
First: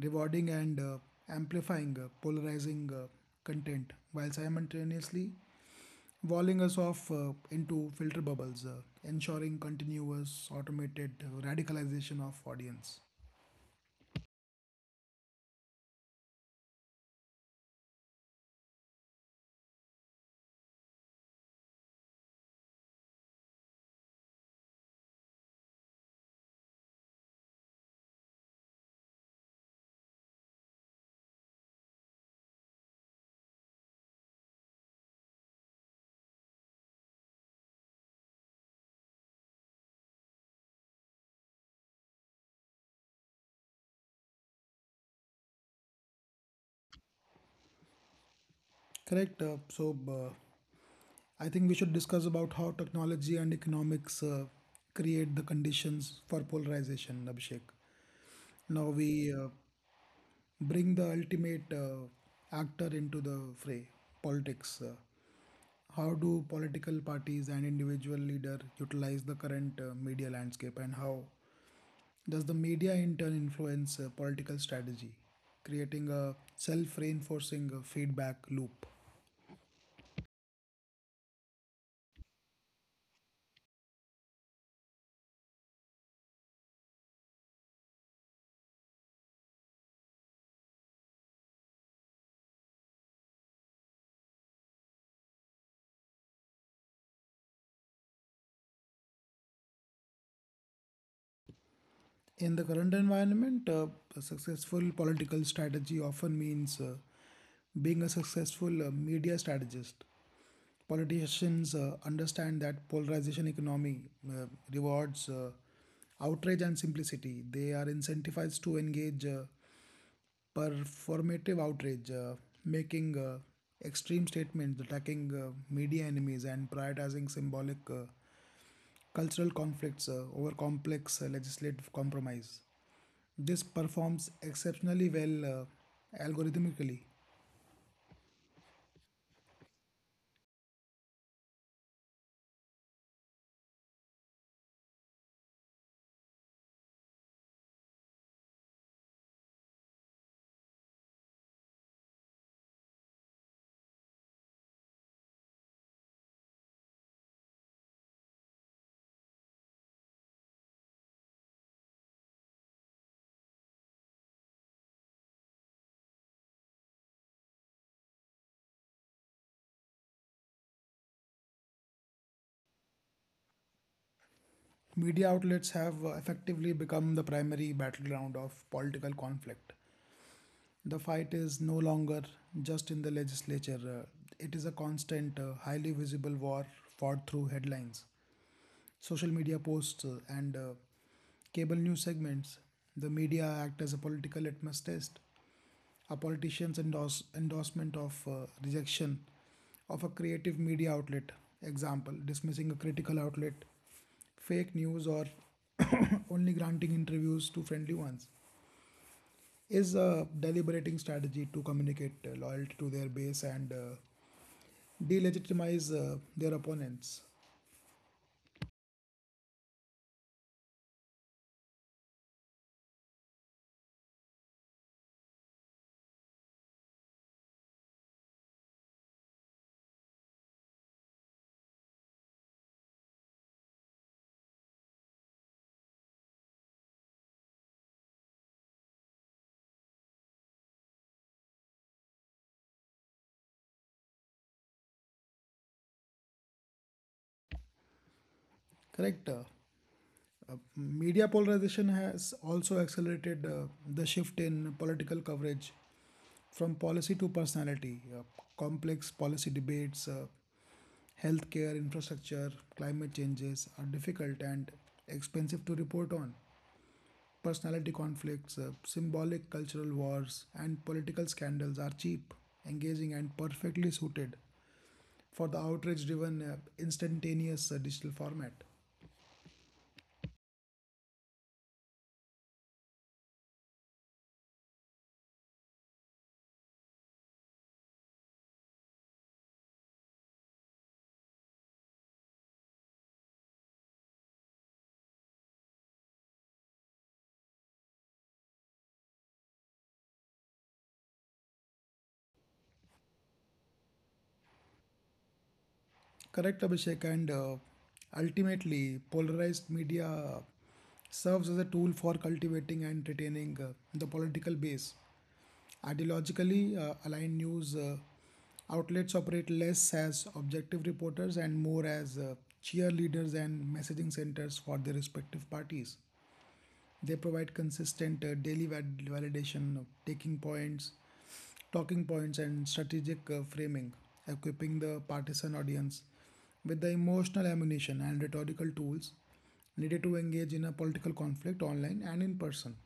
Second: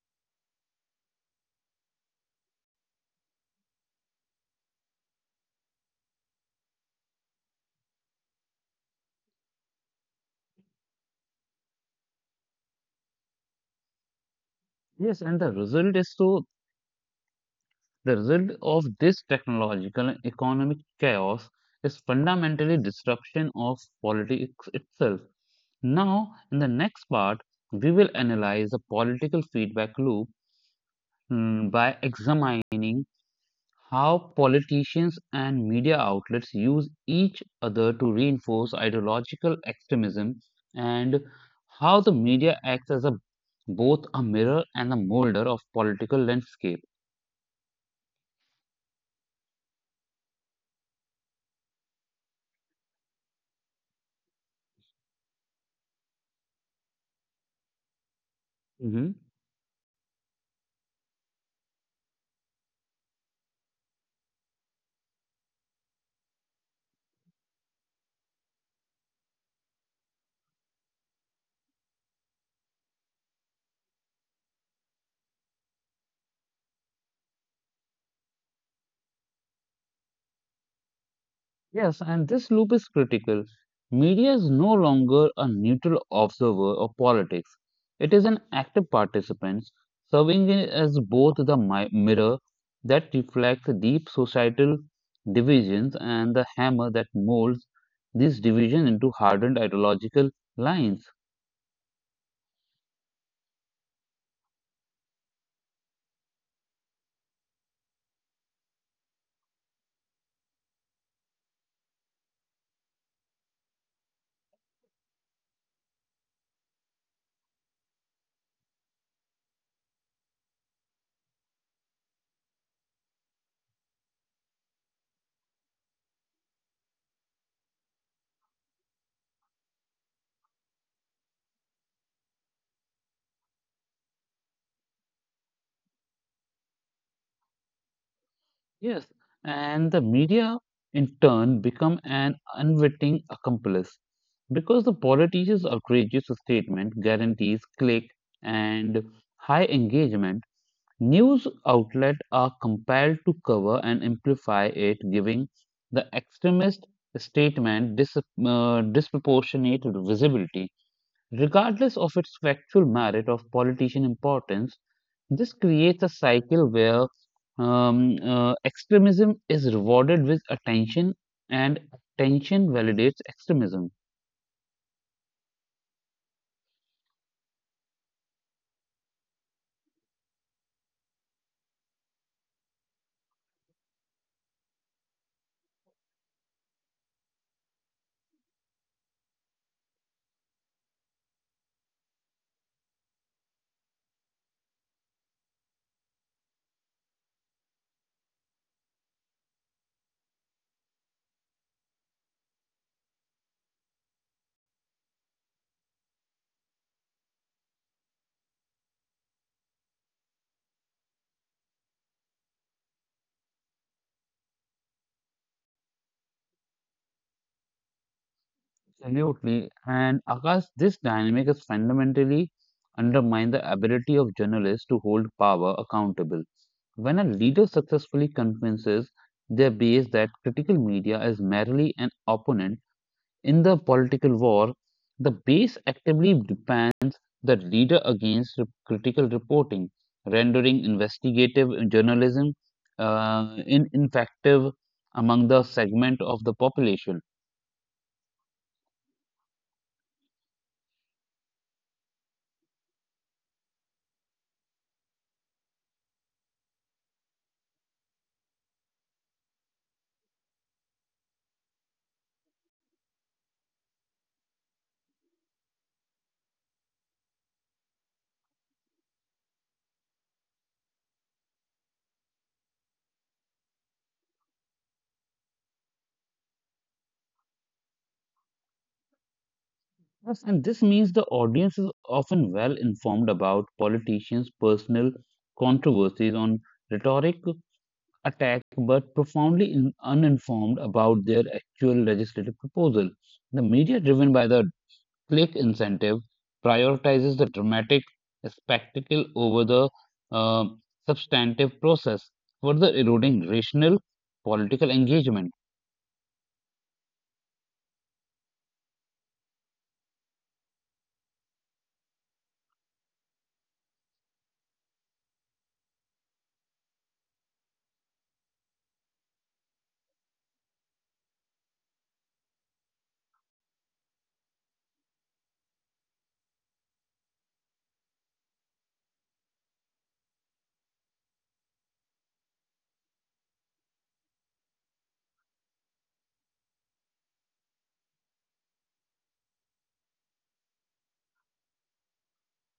rewarding and amplifying polarizing content while simultaneously walling us off into filter bubbles, ensuring continuous automated radicalization of audience. Yes, and the result is so the result of this technological and economic chaos is fundamentally disruption of politics itself. Now, in the next part, we will analyze the political feedback loop, by examining how politicians and media outlets use each other to reinforce ideological extremism and how the media acts as a both a mirror and a molder of political landscape. Correct. I think we should discuss about how technology and economics create the conditions for polarization, Abhishek. Now we bring the ultimate actor into the fray, politics. How do political parties and individual leader utilize the current media landscape, and how does the media in turn influence political strategy, creating a self reinforcing feedback loop? Yes, and this loop is critical. Media is no longer a neutral observer of politics. It is an active participant, serving as both the mirror that reflects deep societal divisions and the hammer that molds these divisions into hardened ideological lines. In the current environment, a successful political strategy often means being a successful media strategist. Politicians understand that polarization economy uh, rewards outrage and simplicity. They are incentivized to engage performative outrage, making extreme statements, attacking media enemies, and prioritizing symbolic cultural conflicts over complex legislative compromise. This performs exceptionally well algorithmically. Yes, and the media in turn become an unwitting accomplice because the politicians' outrageous statement guarantees click and high engagement. News outlets are compelled to cover and amplify it, giving the extremist statement disproportionate visibility, regardless of its factual merit of politician importance. This creates a cycle where extremism is rewarded with attention and attention validates extremism. Media outlets have effectively become the primary battleground of political conflict. The fight is no longer just in the legislature, it is a constant, highly visible war fought through headlines, social media posts, and cable news segments. The media act as a political litmus test. A politician's endorsement of rejection of a creative media outlet, example, dismissing a critical outlet, fake news, or only granting interviews to friendly ones, is a deliberating strategy to communicate loyalty to their base and delegitimize their opponents. Absolutely. And Akash, this dynamic is fundamentally undermine the ability of journalists to hold power accountable. When a leader successfully convinces their base that critical media is merely an opponent in the political war, the base actively the leader against critical reporting, rendering investigative journalism ineffective among the segment of the population. Correct? Media polarization has also accelerated the shift in political coverage from policy to personality. Complex policy debates, healthcare infrastructure, climate changes are difficult and expensive to report on. Personality conflicts, symbolic cultural wars, and political scandals are cheap, engaging, and perfectly suited for the outrage driven, instantaneous digital format. Yes, and this means the audience is often well informed about politicians' personal controversies on rhetoric attack, but profoundly uninformed about their actual legislative proposal. The media, driven by the click incentive, prioritizes the dramatic spectacle over the uh, substantive process, further eroding rational political engagement. Correct, Abhishek. And ultimately, polarized media serves as a tool for cultivating and retaining the political base. Ideologically aligned news outlets operate less as objective reporters and more as cheerleaders and messaging centers for their respective parties. They provide consistent daily validation of talking points, and strategic framing, equipping the partisan audience with the emotional ammunition and rhetorical tools needed to engage in a political conflict online and in person.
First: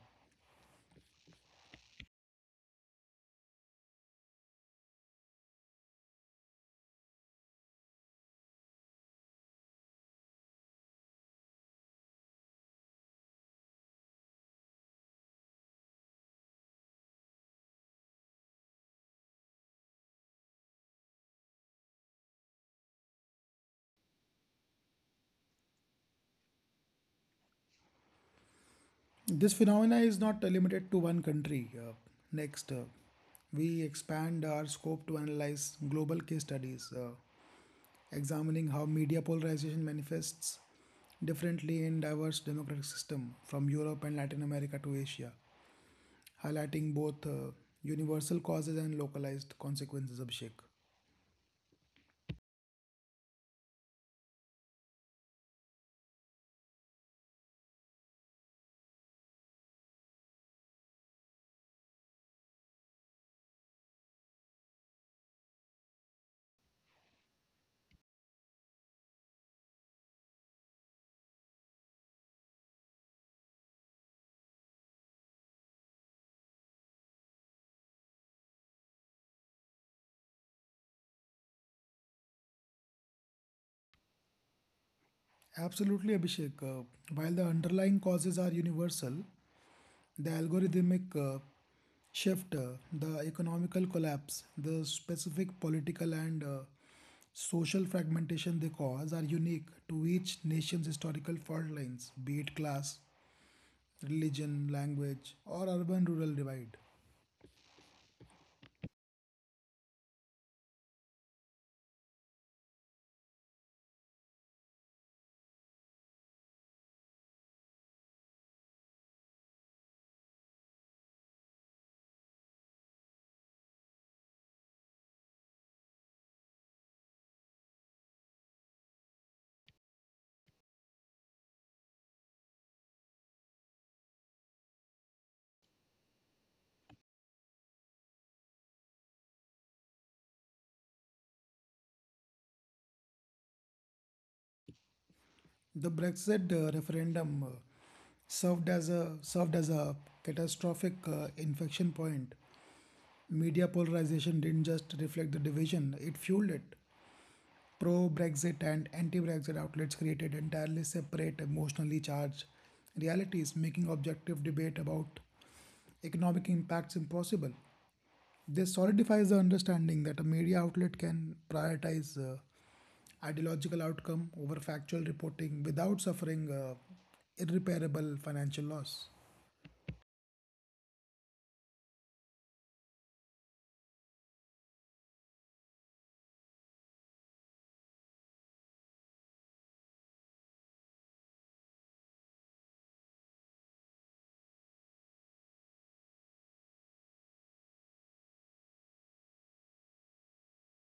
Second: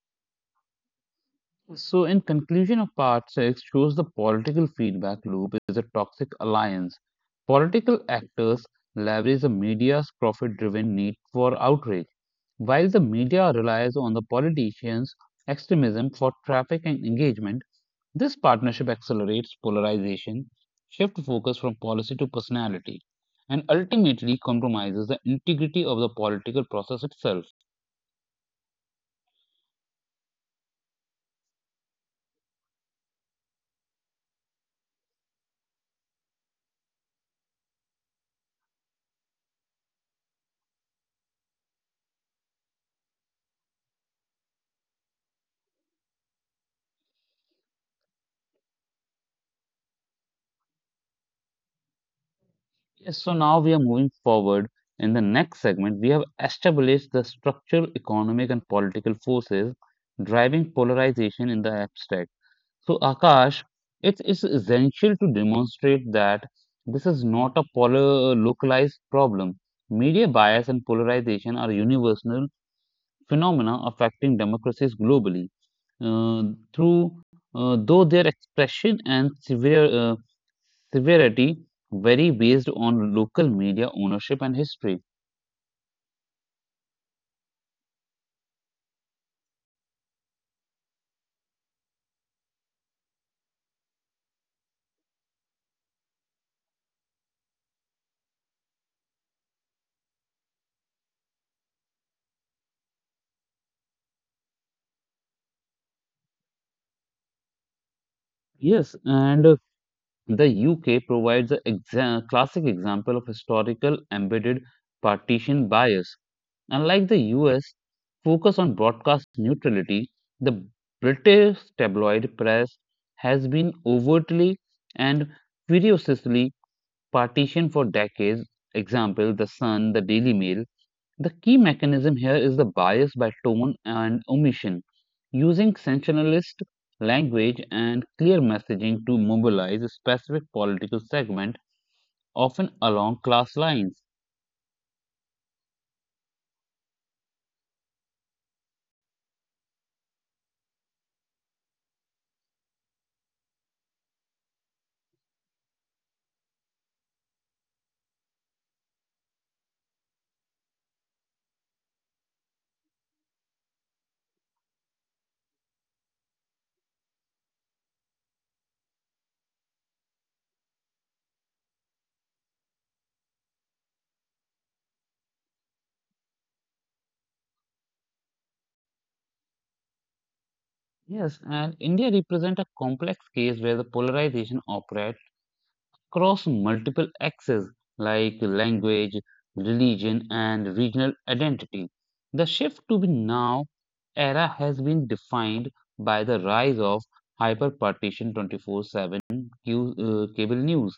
So, in conclusion of part 6, shows the political feedback loop is a toxic alliance. Political actors leverage the media's profit driven need for outrage, while the media relies on the politicians' extremism for traffic and engagement. This partnership accelerates polarization, shifts focus from policy to personality, and ultimately compromises the integrity of the political process itself. This phenomena is not limited to one country. Next, we expand our scope to analyze global case studies, examining how media polarization manifests differently in diverse democratic systems from Europe and Latin America to Asia, highlighting both universal causes and localized consequences, Abhishek. Yes, so now we are moving forward. In the next segment, we have established the structural, economic, and political forces driving polarization in the abstract. So, Akash, it is essential to demonstrate that this is not a polar localized problem. Media bias and polarization are universal phenomena affecting democracies globally, uh, through though their expression and severity vary based on local media ownership and history. Absolutely, Abhishek. While the underlying causes are universal, the algorithmic shift, the economical collapse, the specific political and social fragmentation they cause are unique to each nation's historical fault lines, be it class, religion, language, or urban rural divide. Yes, and the UK provides a classic example of historical embedded partition bias. Unlike the US, focus on broadcast neutrality, the British tabloid press has been overtly and ferociously partition for decades. Example, the Sun, the Daily Mail. The key mechanism here is the bias by tone and omission, using sensationalist language and clear messaging to mobilize a specific political segment, often along class lines. The Brexit referendum served as a catastrophic infection point. Media polarization didn't just reflect the division, it fueled it. Pro Brexit and anti Brexit outlets created entirely separate, emotionally charged realities, making objective debate about economic impacts impossible. This solidifies the understanding that a media outlet can prioritize ideological outcome over factual reporting without suffering irreparable financial loss. Yes, and India represents a complex case where the polarization operates across multiple axes like language, religion, and regional identity. The shift to the now era has been defined by the rise of hyperpartition 24/7 cable news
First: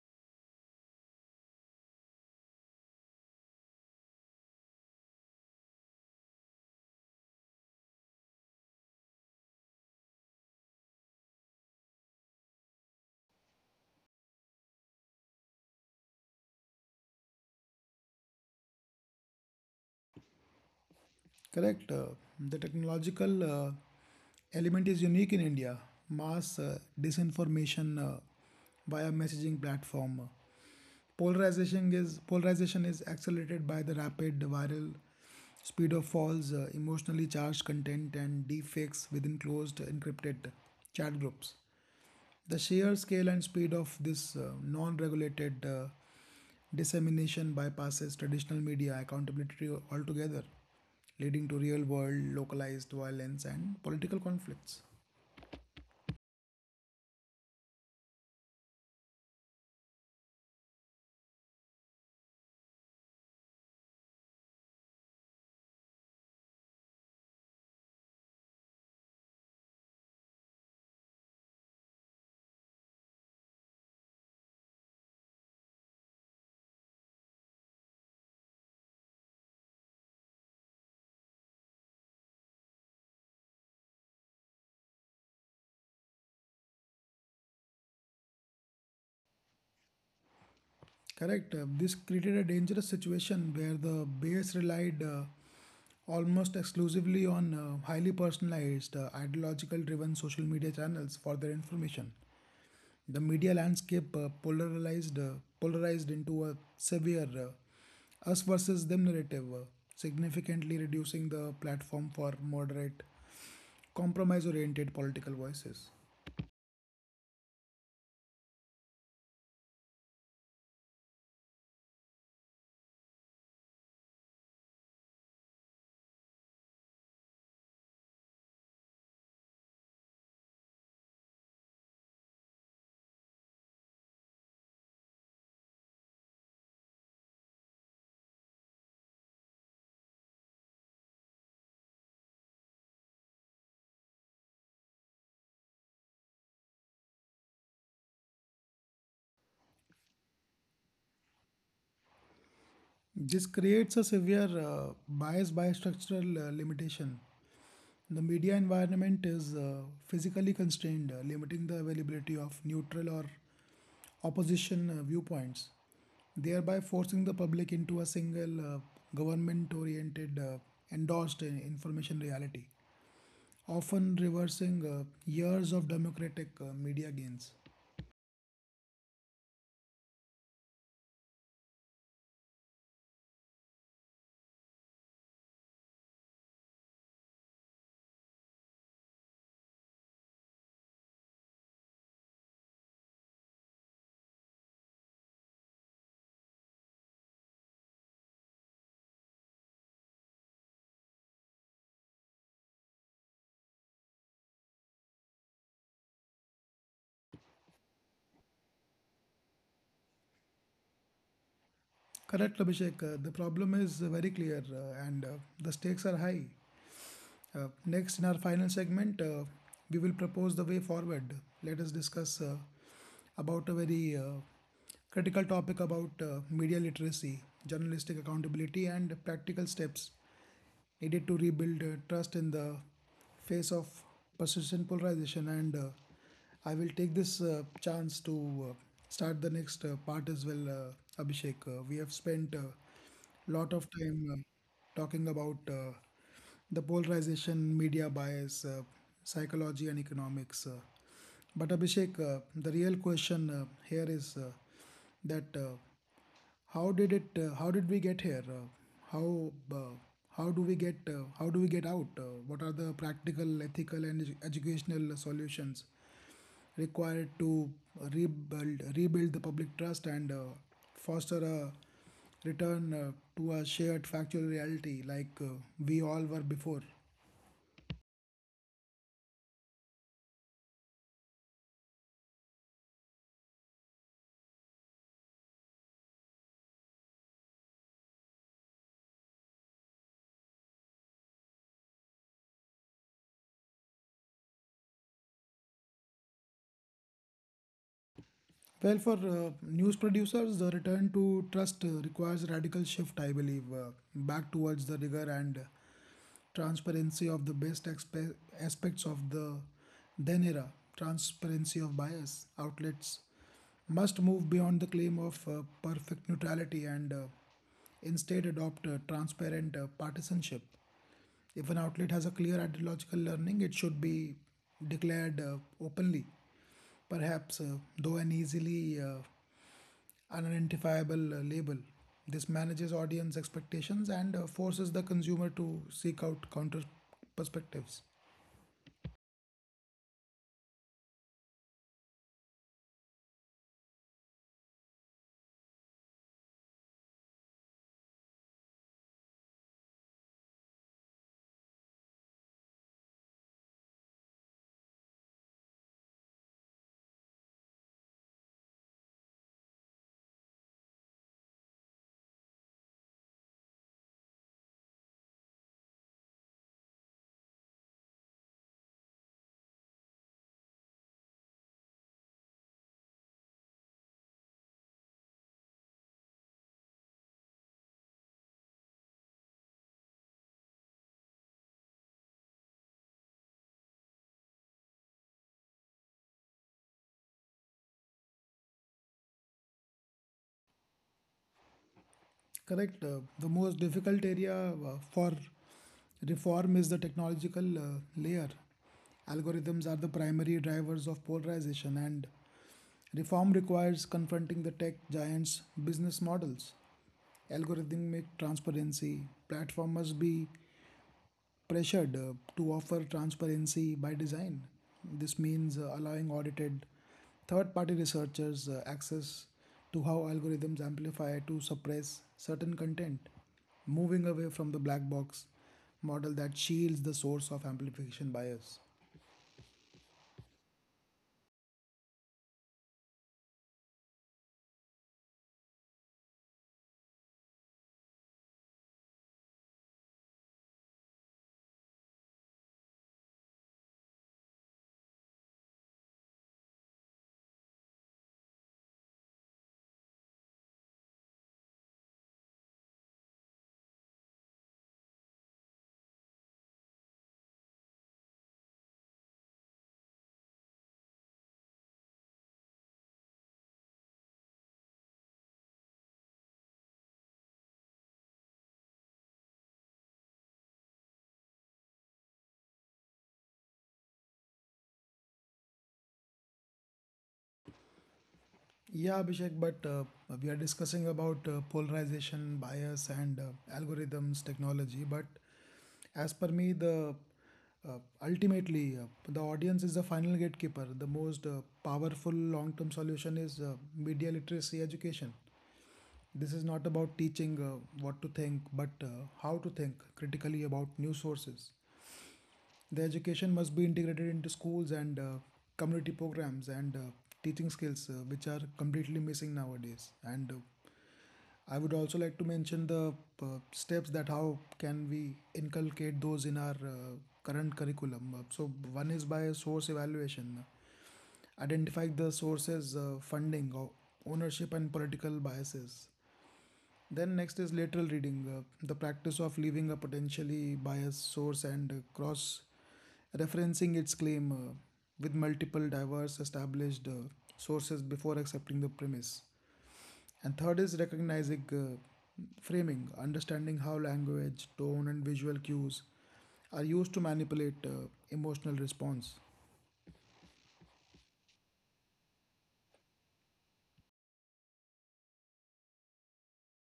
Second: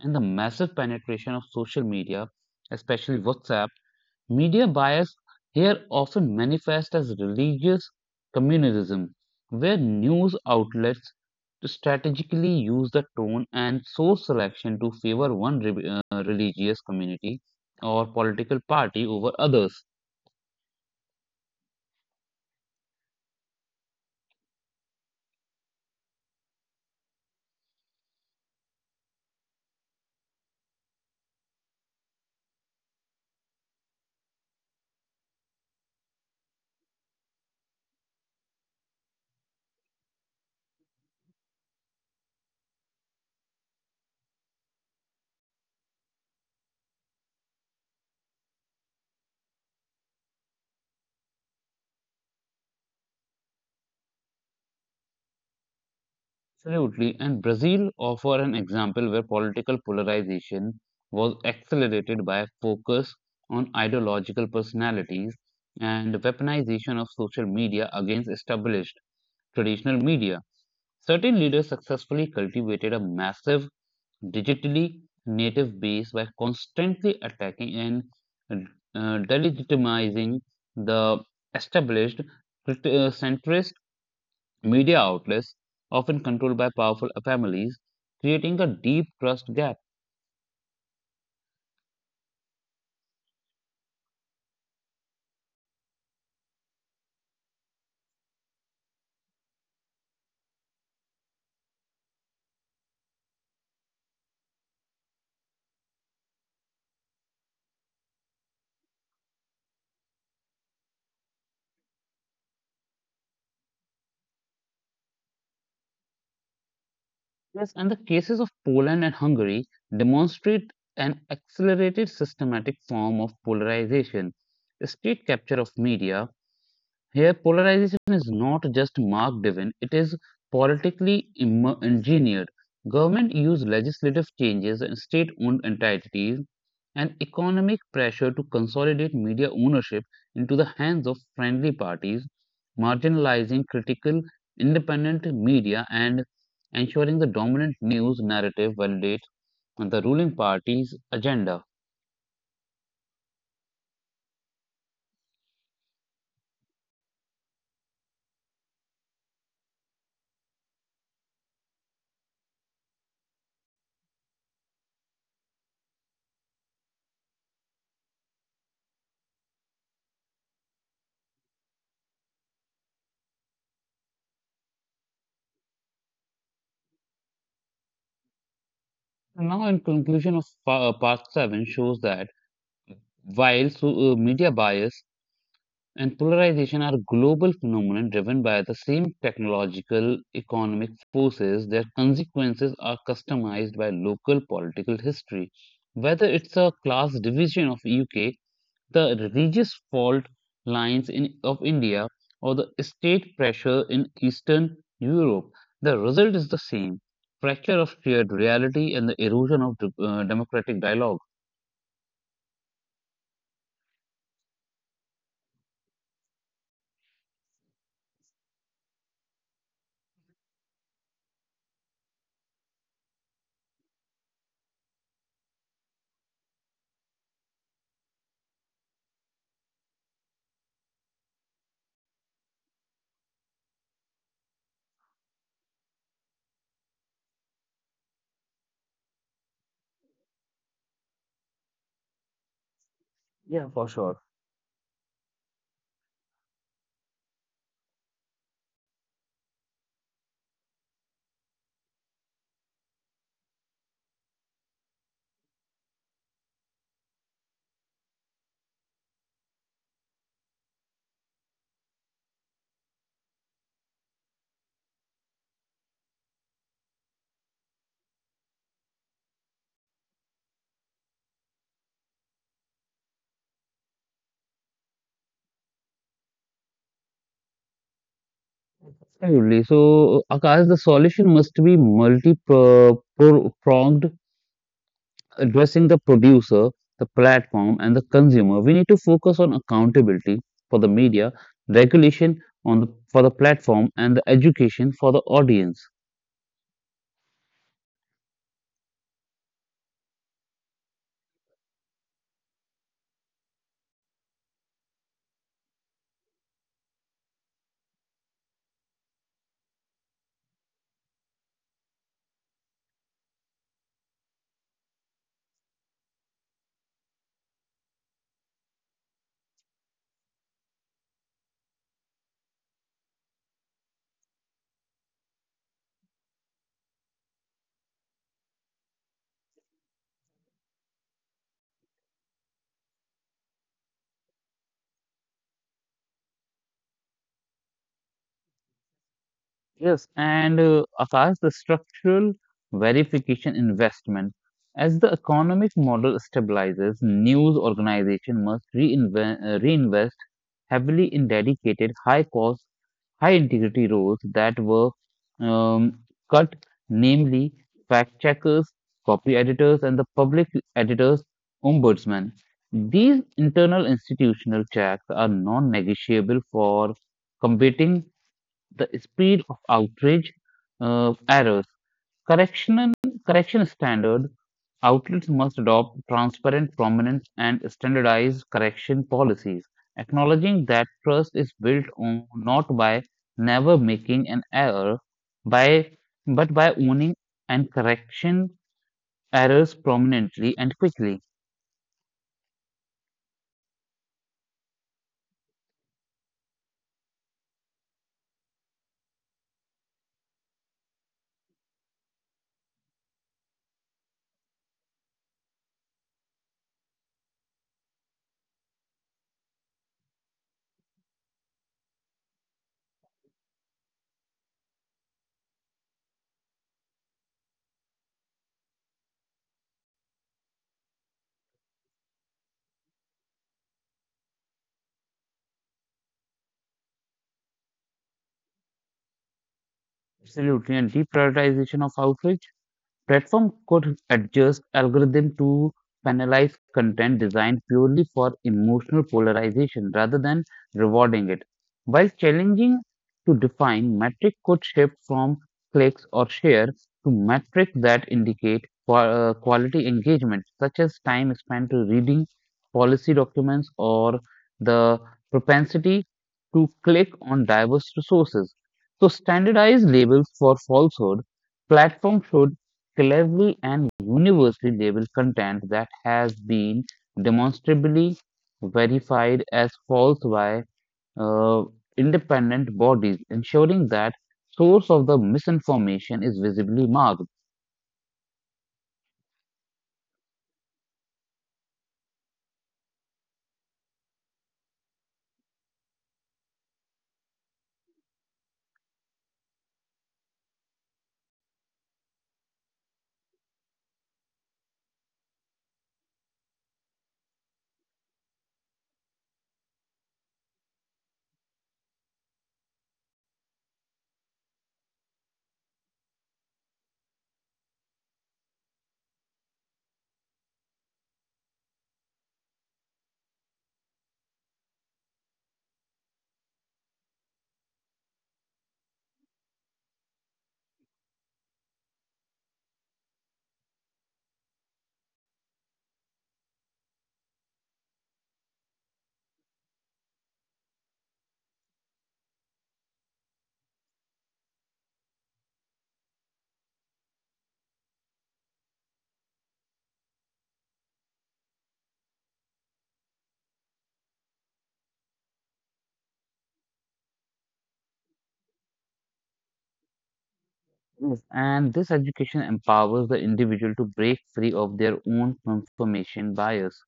and the massive penetration of social media, especially WhatsApp. Media bias here often manifests as religious communalism, where news outlets to strategically use the tone and source selection to favor one religious community or political party over others. Correct. The technological element is unique in India. Mass disinformation via messaging platform. Polarization is accelerated by the rapid viral speed of false, emotionally charged content and deepfakes within closed encrypted chat groups. The sheer scale and speed of this non regulated dissemination bypasses traditional media accountability altogether, leading to real world localized violence and political conflicts. Absolutely, and Brazil offer an example where political polarization was accelerated by a focus on ideological personalities and weaponization of social media against established traditional media. Certain leaders successfully cultivated a massive digitally native base by constantly attacking and delegitimizing the established centrist media outlets, often controlled by powerful families, creating a deep trust gap. Correct. This created a dangerous situation where the base relied almost exclusively on highly personalized, ideological driven social media channels for their information. The media landscape polarized into a severe us versus them narrative, significantly reducing the platform for moderate, compromise-oriented political voices. Yes, and the cases of Poland and Hungary demonstrate an accelerated systematic form of polarization, state capture of media. Here, polarization is not just mark driven, it is politically engineered. Government use legislative changes and state owned entities and economic pressure to consolidate media ownership into the hands of friendly parties, marginalizing critical independent media and ensuring the dominant news narrative validates the ruling party's agenda. This creates a severe bias by structural limitation. The media environment is physically constrained, limiting the availability of neutral or opposition viewpoints, thereby forcing the public into a single government oriented, endorsed information reality, often reversing years of democratic media gains. Now, in conclusion of part 7 shows that while so, media bias and polarization are global phenomena driven by the same technological economic forces, their consequences are customized by local political history, whether it's a class division of UK, the religious fault lines of India, or the state pressure in Eastern Europe, the result is the same: fracture of shared reality and the erosion of democratic dialogue. Correct, Abhishek. The problem is very clear, and the stakes are high. Next, in our final segment, we will propose the way forward. Let us discuss about a very critical topic about media literacy, journalistic accountability, and practical steps needed to rebuild trust in the phase of persistent polarization, and I will take this chance to uh, start the next part as well. Abhishek, we have spent a Yeah, lot for of sure. time talking about the polarization, media bias, psychology, and economics, but Abhishek, the real question here is that, how did it? How did we get here? How uh, how do we get out? What are the practical, ethical, and educational solutions required to rebuild the public trust and foster a return to a shared factual reality like we all were before? Absolutely. So, Akash, the solution must be multi-pronged, addressing the producer, the platform, and the consumer. We need to focus on accountability for the media, regulation on the, for the platform, and the education for the audience. Well, for news producers, the return to trust requires a radical shift, I believe, back towards the rigor and transparency of the best aspects of the then era. Transparency of bias outlets: must move beyond the claim of perfect neutrality and instead adopt a transparent partisanship. If an outlet has a clear ideological learning, it should be declared openly. Perhaps, though an easily unidentifiable label, this manages audience expectations and forces the consumer to seek out counter perspectives. Yes, and Akash, the structural verification investment. As the economic model stabilizes, news organization must reinvent, heavily in dedicated high cost, high integrity roles that were um, cut, namely fact checkers, copy editors, and the public editors ombudsman. These internal institutional checks are non negotiable for combating the speed of outrage errors. Correction, correction standard outlets must adopt transparent, prominent, and standardized correction policies, acknowledging that trust is built on not by never making an error, by but by owning and correction errors prominently and quickly. Correct. The most difficult area for reform is the technological layer. Algorithms are the primary drivers of polarization, and reform requires confronting the tech giants' business models. Algorithmic transparency: platform must be pressured to offer transparency by design. This means allowing audited third party researchers access to how algorithms amplify to suppress certain content, moving away from the black box model that shields the source of amplification bias. Absolutely, and deprioritization of outrage. Platform could adjust algorithm to penalize content designed purely for emotional polarization rather than rewarding it. While challenging to define, metric could shift from clicks or share to metrics that indicate quality engagement, such as time spent to reading policy documents or the propensity to click on diverse resources. So standardized labels for falsehood. Platforms should collectively and universally, labeled content that has been demonstrably verified as false by uh, independent bodies, ensuring that source of the misinformation is visibly marked. Yeah, Abhishek, but we are discussing about polarization, bias, and algorithms, technology. But as per me, the uh, ultimately the audience is the final gatekeeper. The most powerful long-term solution is media literacy education. This is not about teaching what to think, but how to think critically about news sources. The education must be integrated into schools and community programs and teaching skills, which are completely missing nowadays. And I would also like to mention the uh, steps that how can we inculcate those in our current curriculum. So one is by source evaluation, identify the sources, funding, ownership, and political biases. Then next is lateral reading, the practice of leaving a potentially biased source and cross referencing its claim with multiple diverse established sources before accepting the premise. And third is recognizing framing, understanding how language, tone, and visual cues are used to manipulate emotional response. Yes, and this education empowers the individual to break free of their own confirmation bias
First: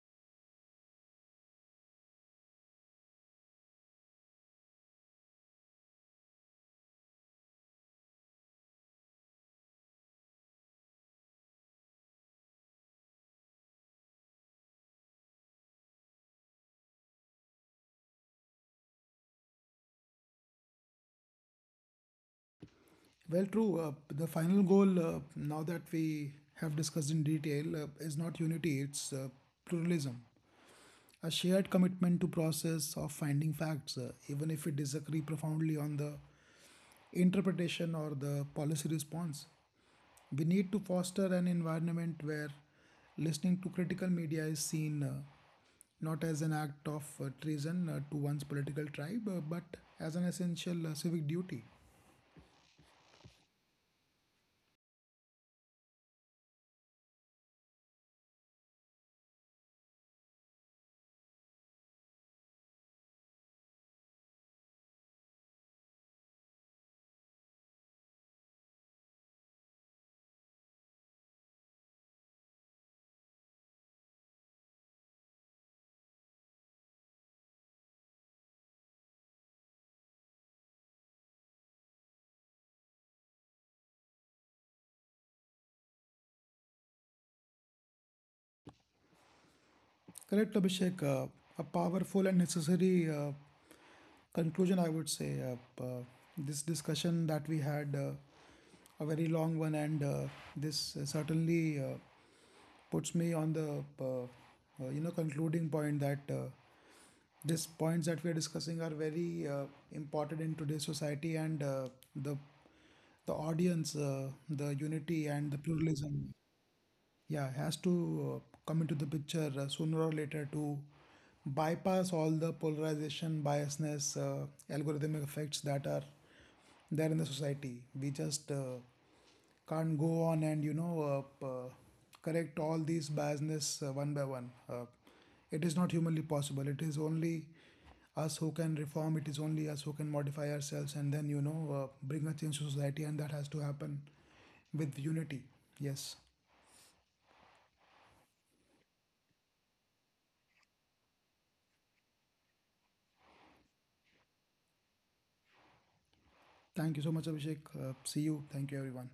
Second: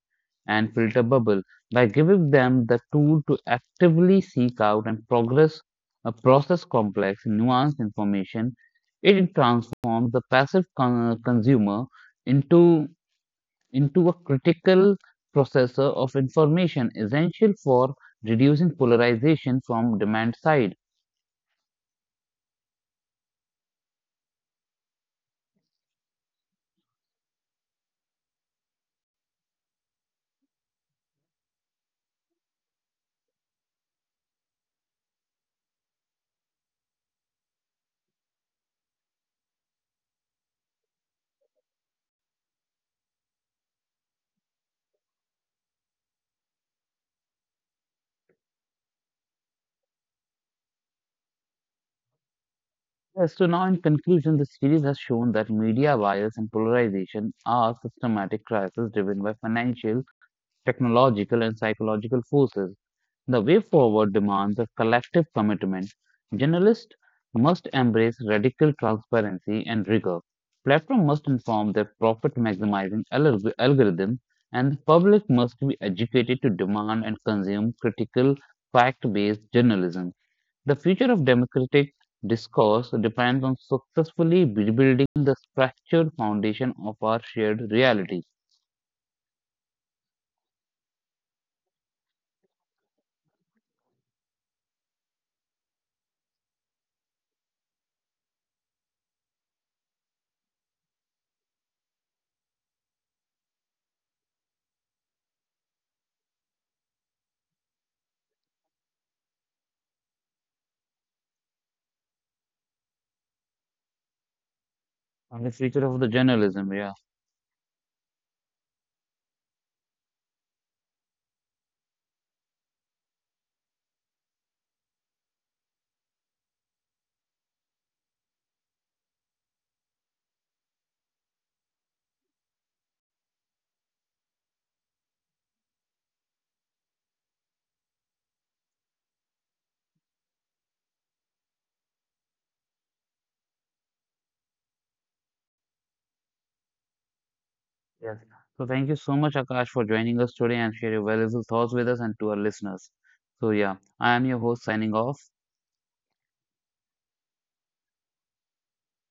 and filter bubble by giving them the tool to actively seek out and progress process complex, nuanced information. It transforms the passive consumer into into a critical processor of information, essential for reducing polarization from demand side. Well, true. The final goal, now that we have discussed in detail, is not unity, it's pluralism. A shared commitment to process of finding facts, even if we disagree profoundly on the interpretation or the policy response. We need to foster an environment where listening to critical media is seen not as an act of treason to one's political tribe, but as an essential civic duty. Yes, so now in conclusion, the series has shown that media bias and polarization are systematic crises driven by financial, technological, and psychological forces. The way forward demands a collective commitment. Journalists must embrace radical transparency and rigor. Platforms must inform their profit maximizing algorithm, and the public must be educated to demand and consume critical, fact based journalism. The future of democratic discourse depends on successfully rebuilding the fractured foundation of our shared reality Correct, Abhishek. A powerful and necessary conclusion, I would say. This discussion that we had, a very long one, and this, certainly, puts me on the, you know, concluding point that these points that we are discussing are very important in today's society, and the the audience, the unity and and the the future of the pluralism. journalism. Yeah. Yeah, has to come into the picture sooner or later to bypass all the polarization, biasness, algorithmic effects that are there in the society. We just can't go on and you know, correct all these biasness one by one. It is not humanly possible. It is only us who can reform. It is only us who can modify ourselves, and then you know, bring a change to society, and that has to happen with unity. Yes. Yes. So thank you so much, Akash, for joining us today and share your valuable thoughts with us and to our listeners. So yeah, I am your host signing off. Thank you so much, Abhishek. See you. Thank you, everyone.